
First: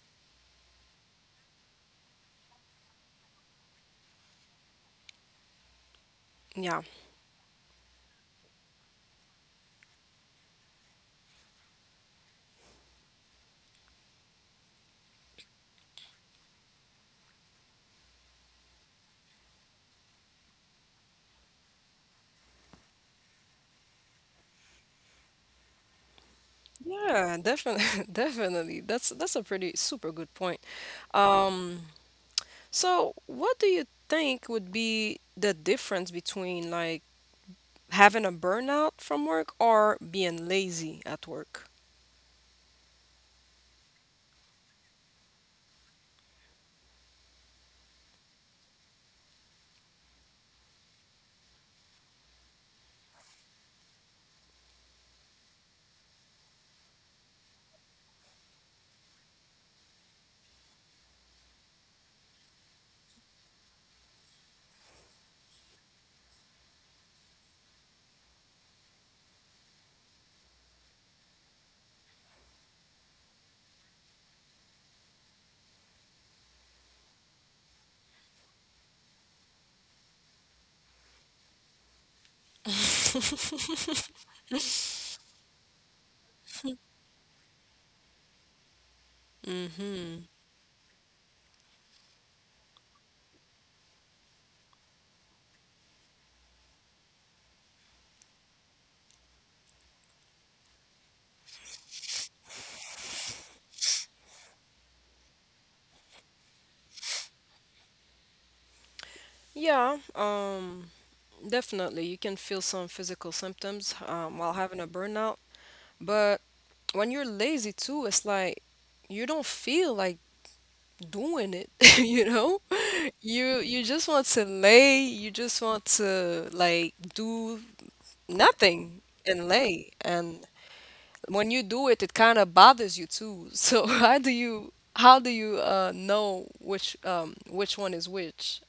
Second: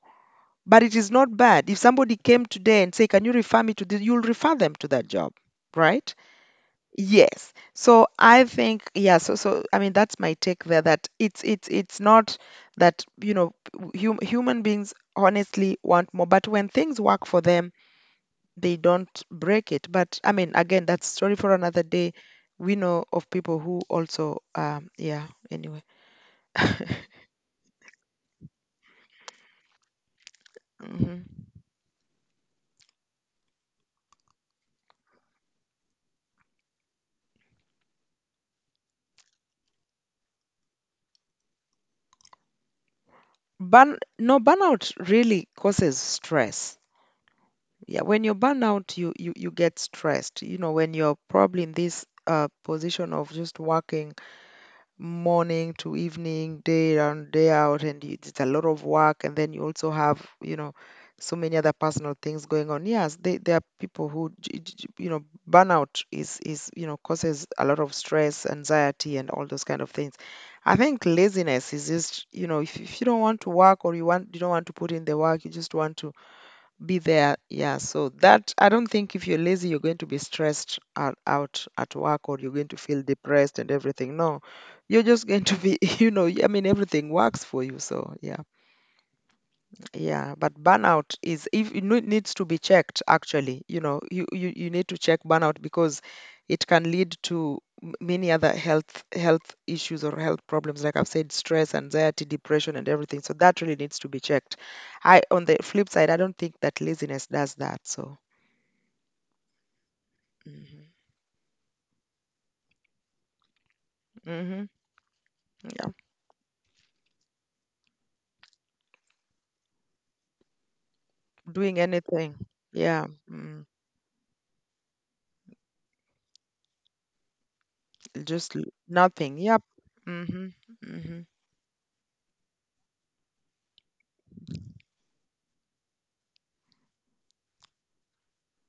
A: But it is not bad. If somebody came today and say, can you refer me to this, you'll refer them to that job, right?
B: Yeah.
A: Yes. So I think, yeah, so so I mean that's my take there, that it's it's it's not that, you know, hum, human beings honestly want more, but when things work for them, they don't break it. But I mean, again, that's story for another day. We know of people who also, um yeah, anyway. *laughs*
B: Yeah, definitely, *laughs* definitely. That's that's a pretty super good point.
A: Hmm.
B: Um, so what do you think would be the difference between, like, having a burnout from work or being lazy at work?
A: Burn no Burnout really causes stress. Yeah, when you're burned out, you you you get stressed. You know, when you're probably in this uh position of just working morning to evening, day on, day out, and you- it's a lot of work. And then you also have, you know, so many other personal things going on. Yes, they, there are people who, j- j- j- you know, burnout is, is, you know, causes a lot of stress, anxiety, and all those kind of things. I think laziness is just, you know, if, if you don't want to work, or you want, you don't want to put in the work, you just want to be there. Yeah. So that, I don't think if you're lazy, you're going to be stressed out, out at work, or you're going to feel depressed and everything. No, you're just going to be, *laughs* you know, I mean, everything works for you. So yeah.
B: Mm-hmm.
A: Yeah, but burnout, is if it need- needs to be checked actually. You know, you, you you need to check burnout because it can lead to m- many other health health issues or health problems, like I've said, stress, anxiety, depression, and everything. So that really needs to be checked. I, on the flip side, I don't think that laziness does that. So,
B: Yeah,
A: mm-hmm.
B: um, definitely. You can feel some physical symptoms, um, while
A: Mm-hmm.
B: having a burnout.
A: Yeah,
B: But when you're lazy too, it's like you don't feel like doing it,
A: doing
B: *laughs* you
A: anything.
B: know?
A: Yeah,
B: You
A: mm,
B: you just want to lay, you just want to like do
A: just l-
B: nothing
A: nothing.
B: and
A: Yep.
B: lay. And
A: Mm-hmm. Mm-hmm.
B: when you do it, it kind of bothers you too. So *laughs* how do you how do you uh, know which, um, which one is which,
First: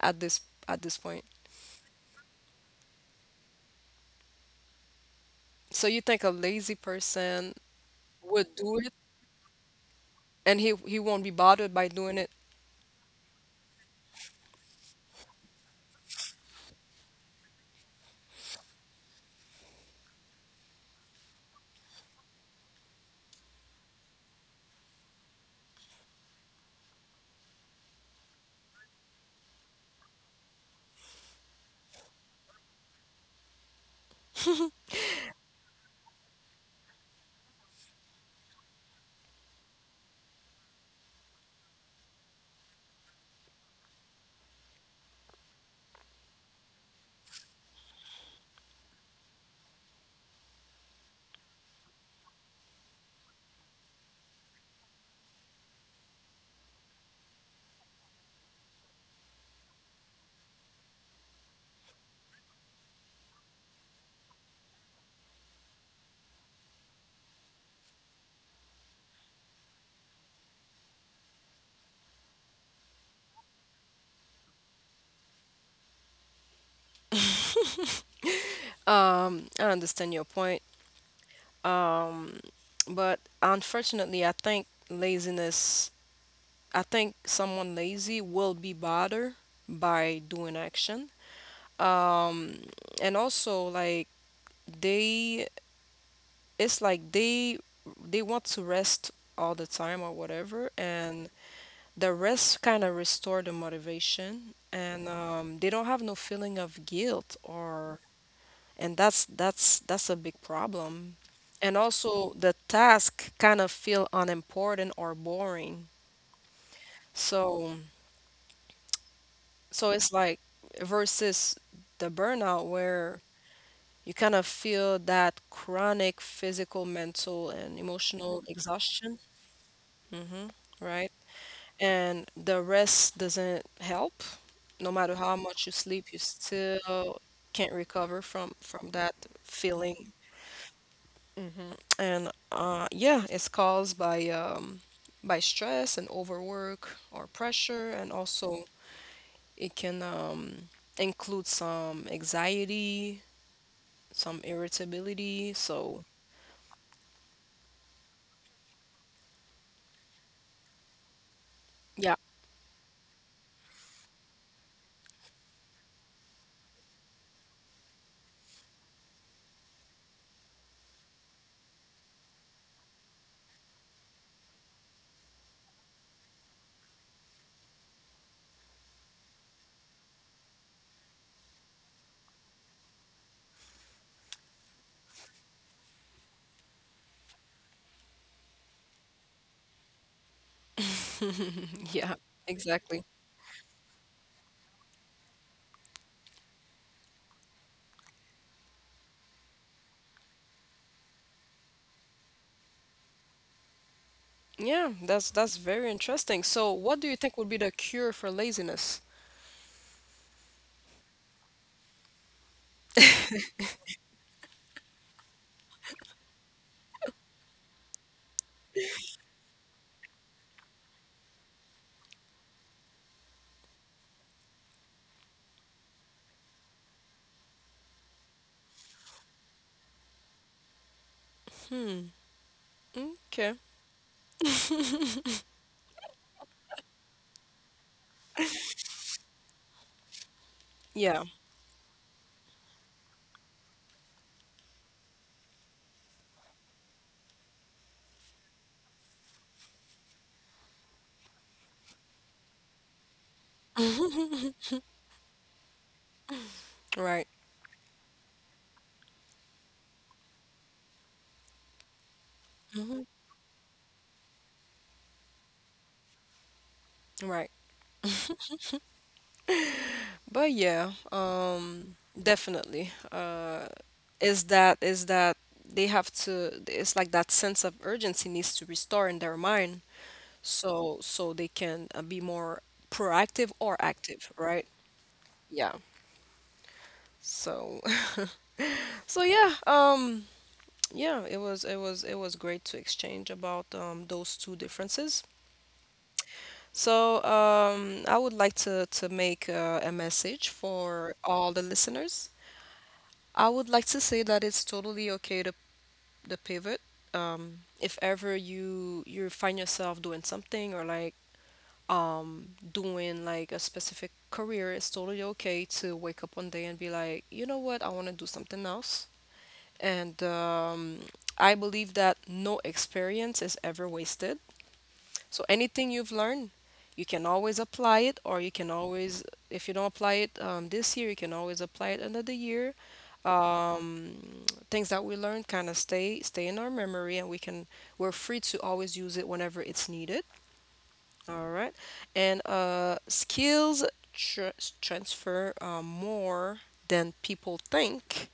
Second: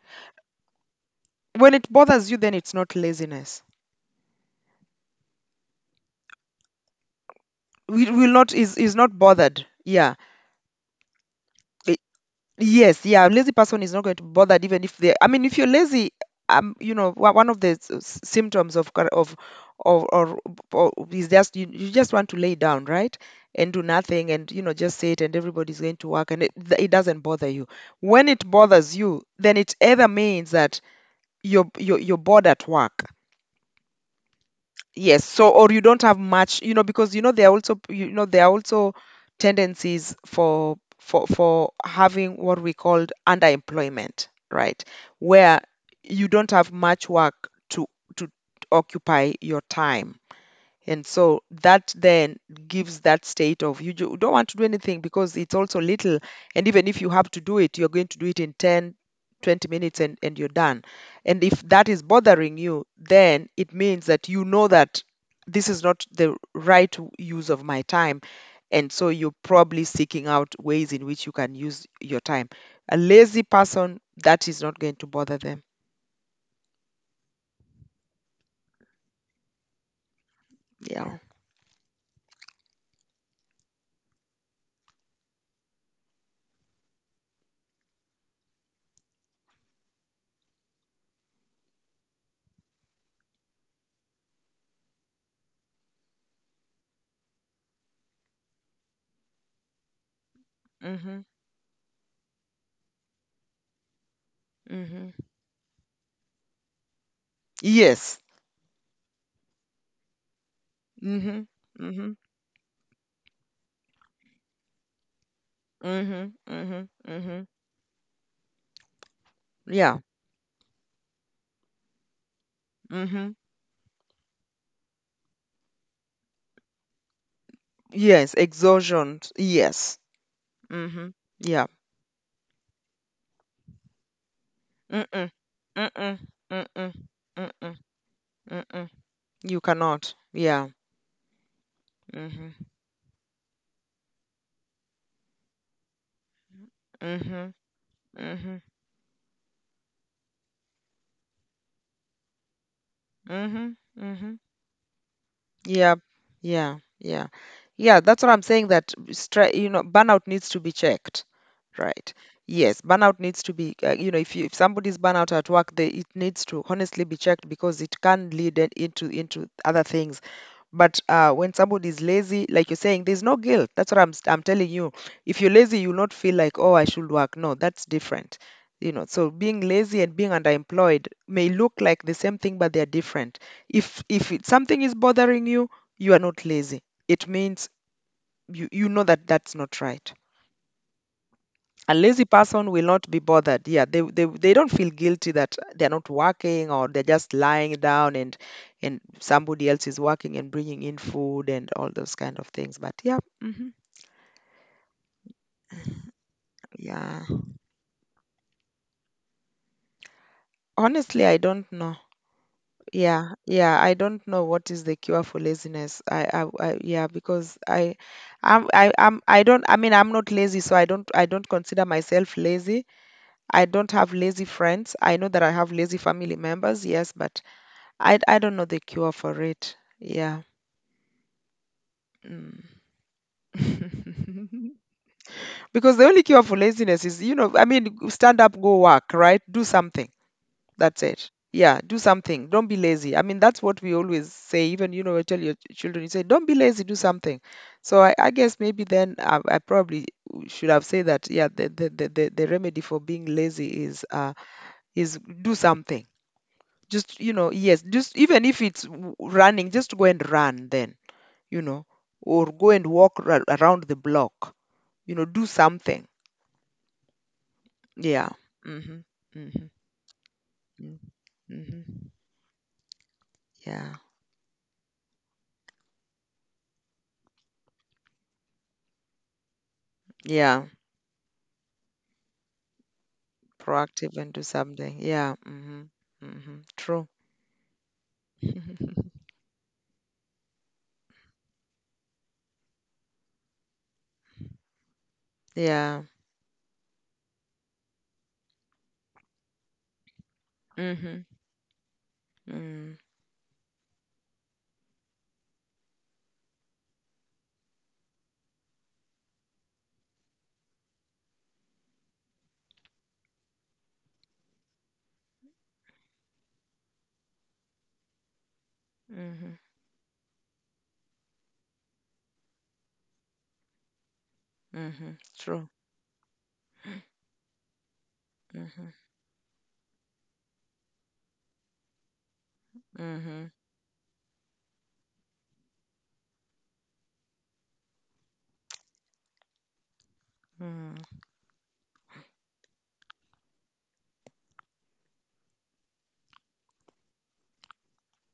B: at this at this point?
A: When it bothers you, then it's not laziness.
B: So you think a lazy person
A: We will not
B: would
A: is
B: do it
A: is not bothered. Yeah.
B: and he he won't be bothered by
A: I-
B: doing it?
A: Yes, yeah, a lazy person is not going to be bothered. Even if they, I mean, if you're lazy, um you know, one one of the s- s- symptoms of cor- of or, or, or is just, you, you just want to lay down, right, and do nothing, and you know, just sit, and everybody's going to work, and it, th- it doesn't bother you. When it bothers you, then it either means that you're you're, you're bored at work. Yes, so, or you don't have much, you know, because you know there are also, you know, there are also tendencies for for for having what we called underemployment, right, where you don't have much work to to occupy your time, and so that then gives that state of you, ju- don't want to do anything because it's also little. And even if you have to do it, you're going to do it in ten, twenty minutes, and, and you're done. And if that is bothering you, then it means that you know that this is not the right w- use of my time. And so you're probably seeking out ways in which you can use your time. A lazy person, that is not going to bother them.
B: I understand your point,
A: Yeah.
B: but, unfortunately, I think, laziness. I think someone lazy will be bothered by doing action. Um, and also, like, they it's like they they want to rest all the time, or whatever,
A: Hmm.
B: and the rest kind of restore the motivation, and
A: Hmm.
B: um, they don't have no feeling of guilt, or,
A: Yes.
B: and that's that's that's a big problem.
A: Hmm.
B: And
A: Hmm.
B: also the task kind of feel unimportant or boring.
A: Mhm. Mhm. Mhm.
B: So so
A: Yeah.
B: it's like, versus the burnout, where
A: Mhm.
B: you kind of feel that chronic physical, mental, and
A: Yes.
B: emotional exhaustion.
A: Exhaustion. Yes.
B: hmm Right?
A: Mhm. Yeah.
B: And the rest doesn't help. No matter
A: Mm-mm.
B: how much you sleep, you
A: Mm-mm. Mm-mm.
B: still can't
A: Mm-mm.
B: recover from from
A: Mm-mm.
B: that
A: You
B: feeling.
A: cannot. Yeah.
B: And
A: Mhm.
B: uh, yeah, it's caused by um, by stress and overwork, or
A: Mhm.
B: pressure, and also
A: Mhm.
B: it can, um, include some anxiety,
A: Mhm.
B: some
A: Mhm.
B: irritability.
A: Yeah,
B: So
A: yeah, yeah, yeah. That's what I'm saying. That stre- you know, burnout needs to be checked,
B: yeah,
A: right? Yes, burnout needs to be. Uh, you know, if you, if somebody's burnout at work, they, it needs to honestly be checked because it can lead it into into other things. But uh, when somebody is lazy, like you're saying, there's no guilt. That's what I'm s- I'm telling you. If you're lazy, you'll not feel like, oh, I should work. No, that's different. You know, so being lazy and being underemployed may look like the same thing, but they're different. If if it, something is bothering you, you are not lazy. It means you, you know that that's not right.
B: *laughs*
A: A
B: yeah,
A: lazy person will
B: exactly.
A: not be bothered. Yeah, they they, they don't feel guilty that they're not working, or they're just lying down, and and somebody else is working and bringing in food and all those kind of things. But yeah. Hmm.
B: Yeah, that's that's very interesting. So, what do you
A: Yeah,
B: think would be the cure for laziness?
A: honestly, I don't know. Yeah, yeah, I don't know what is the cure for laziness. I, I, I yeah, because I, I'm, I, I'm, I don't. I mean, I'm not lazy, so I don't, I don't consider myself lazy. I don't have lazy friends. I know that I have lazy family members, yes, but I, I don't know the cure for it. Yeah. Mm.
B: Mm, okay.
A: *laughs* Because the only cure for laziness is, you know, I mean, stand up, go work, right? Do something. That's
B: Yeah,
A: it. Yeah, do something. Don't be lazy. I mean, that's what we always say. Even, you know, I tell your ch- children, you say, don't be lazy, do something. So I, I guess maybe then I, I probably should have said that, yeah, the, the, the, the the remedy for being lazy is uh, is do something. Just,
B: right.
A: you know, yes, just, even if it's w- running, just go and run then, you know, or go and
B: Mhm.
A: walk ra- around the block, you know, do something.
B: Right.
A: Yeah. Mm-hmm. Mm-hmm.
B: But yeah,
A: Mm-hmm. Mm-hmm.
B: um, definitely.
A: Yeah.
B: Is that is that they have to, it's like that sense of urgency needs to restore in their mind,
A: Yeah.
B: so so they can, uh, be more proactive or
A: Proactive and
B: active,
A: do
B: right?
A: something. Yeah.
B: Yeah.
A: Mm-hmm. Mm-hmm. True.
B: So *laughs* so
A: *laughs*
B: yeah, um yeah, it was it was it was great to exchange about um those two differences.
A: Yeah.
B: So um I would like to to make uh, a message for
A: Mm-hmm.
B: all the listeners.
A: Mm-hmm.
B: I would like to say that it's totally okay to the pivot. Um, if ever you you find yourself doing something, or like um doing like a specific career, it's totally okay to wake up one day and be like, you know what, I want to do something else.
A: Mm-hmm.
B: And um, I believe that no experience is ever wasted.
A: Mm-hmm.
B: So
A: True.
B: anything you've learned, you can always apply it, or you can
A: Mm-hmm.
B: always, if you don't apply it um, this year, you can always apply it another year.
A: Mm-hmm.
B: Things that we learned kind of stay stay in our memory, and we can we're free to always use it whenever it's needed. All right. And uh skills tra- transfer, uh, more than people think.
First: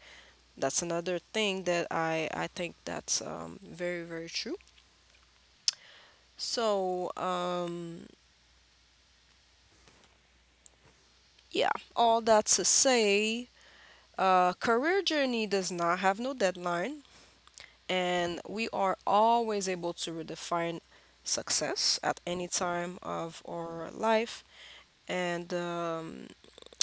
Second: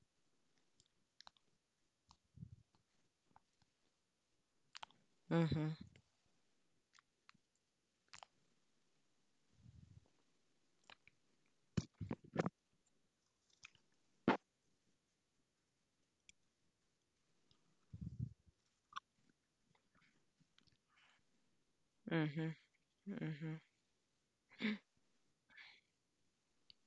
B: That's another thing that i i think, that's um, very, very true.
A: Mm-hmm.
B: So, uh, yeah, all that to say, uh, career journey does not have no deadline, and we are always able to redefine success at
A: Mm-hmm.
B: any
A: Mm-hmm.
B: time of our life. And um,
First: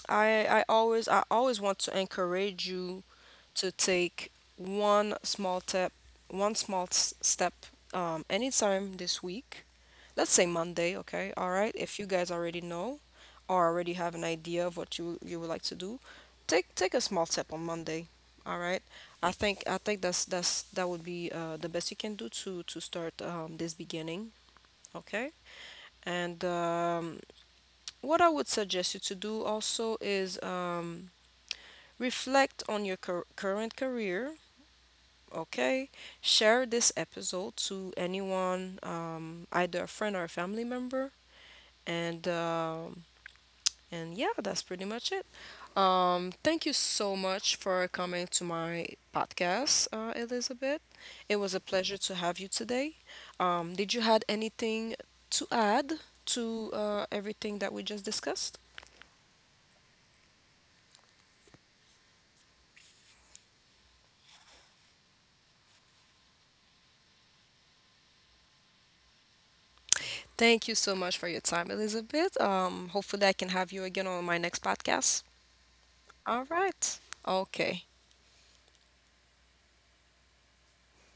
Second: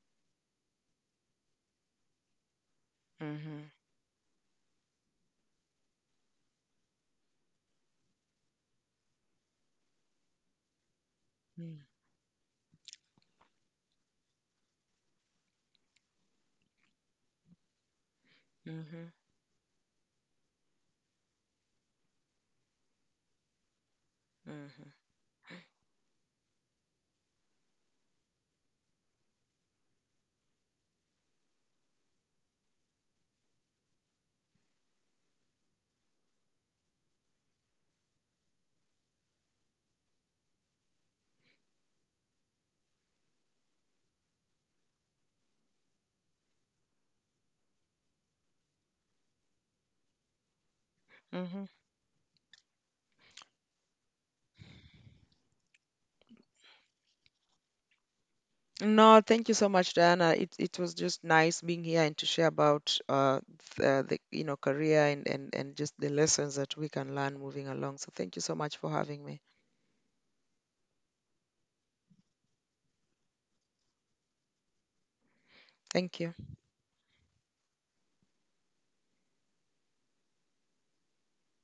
B: I I always I always want to encourage you
A: Mm-hmm.
B: to take one small step one small s- step um, anytime this week. Let's say Monday, okay? All right. If you guys already know, or already have an idea of what you you would like to do, take take a small step on Monday. All right.
A: Mm-hmm.
B: I think I think that's that's that would be, uh, the best you can do to to start, um, this beginning,
A: Mm-hmm.
B: okay? And um, what I would suggest you to do also is, um, reflect on your cur- current career, okay? Share this episode to anyone, um, either a friend or a family member, and um, and yeah, that's pretty much it. Um, thank you so much for coming to my podcast, uh, Elizabeth. It was a
A: Mm-hmm.
B: pleasure to have you today. Um, did you had anything to add to, uh, everything that we just discussed?
A: No, thank you so much, Diana. It it was just nice being here and to share about uh the, the you know, career and, and and just the lessons that we can learn moving along. So thank you so much for having me.
B: Thank you so much for your time, Elizabeth. Um, hopefully, I can have you again on my next podcast.
A: Thank you.
B: All right. Okay.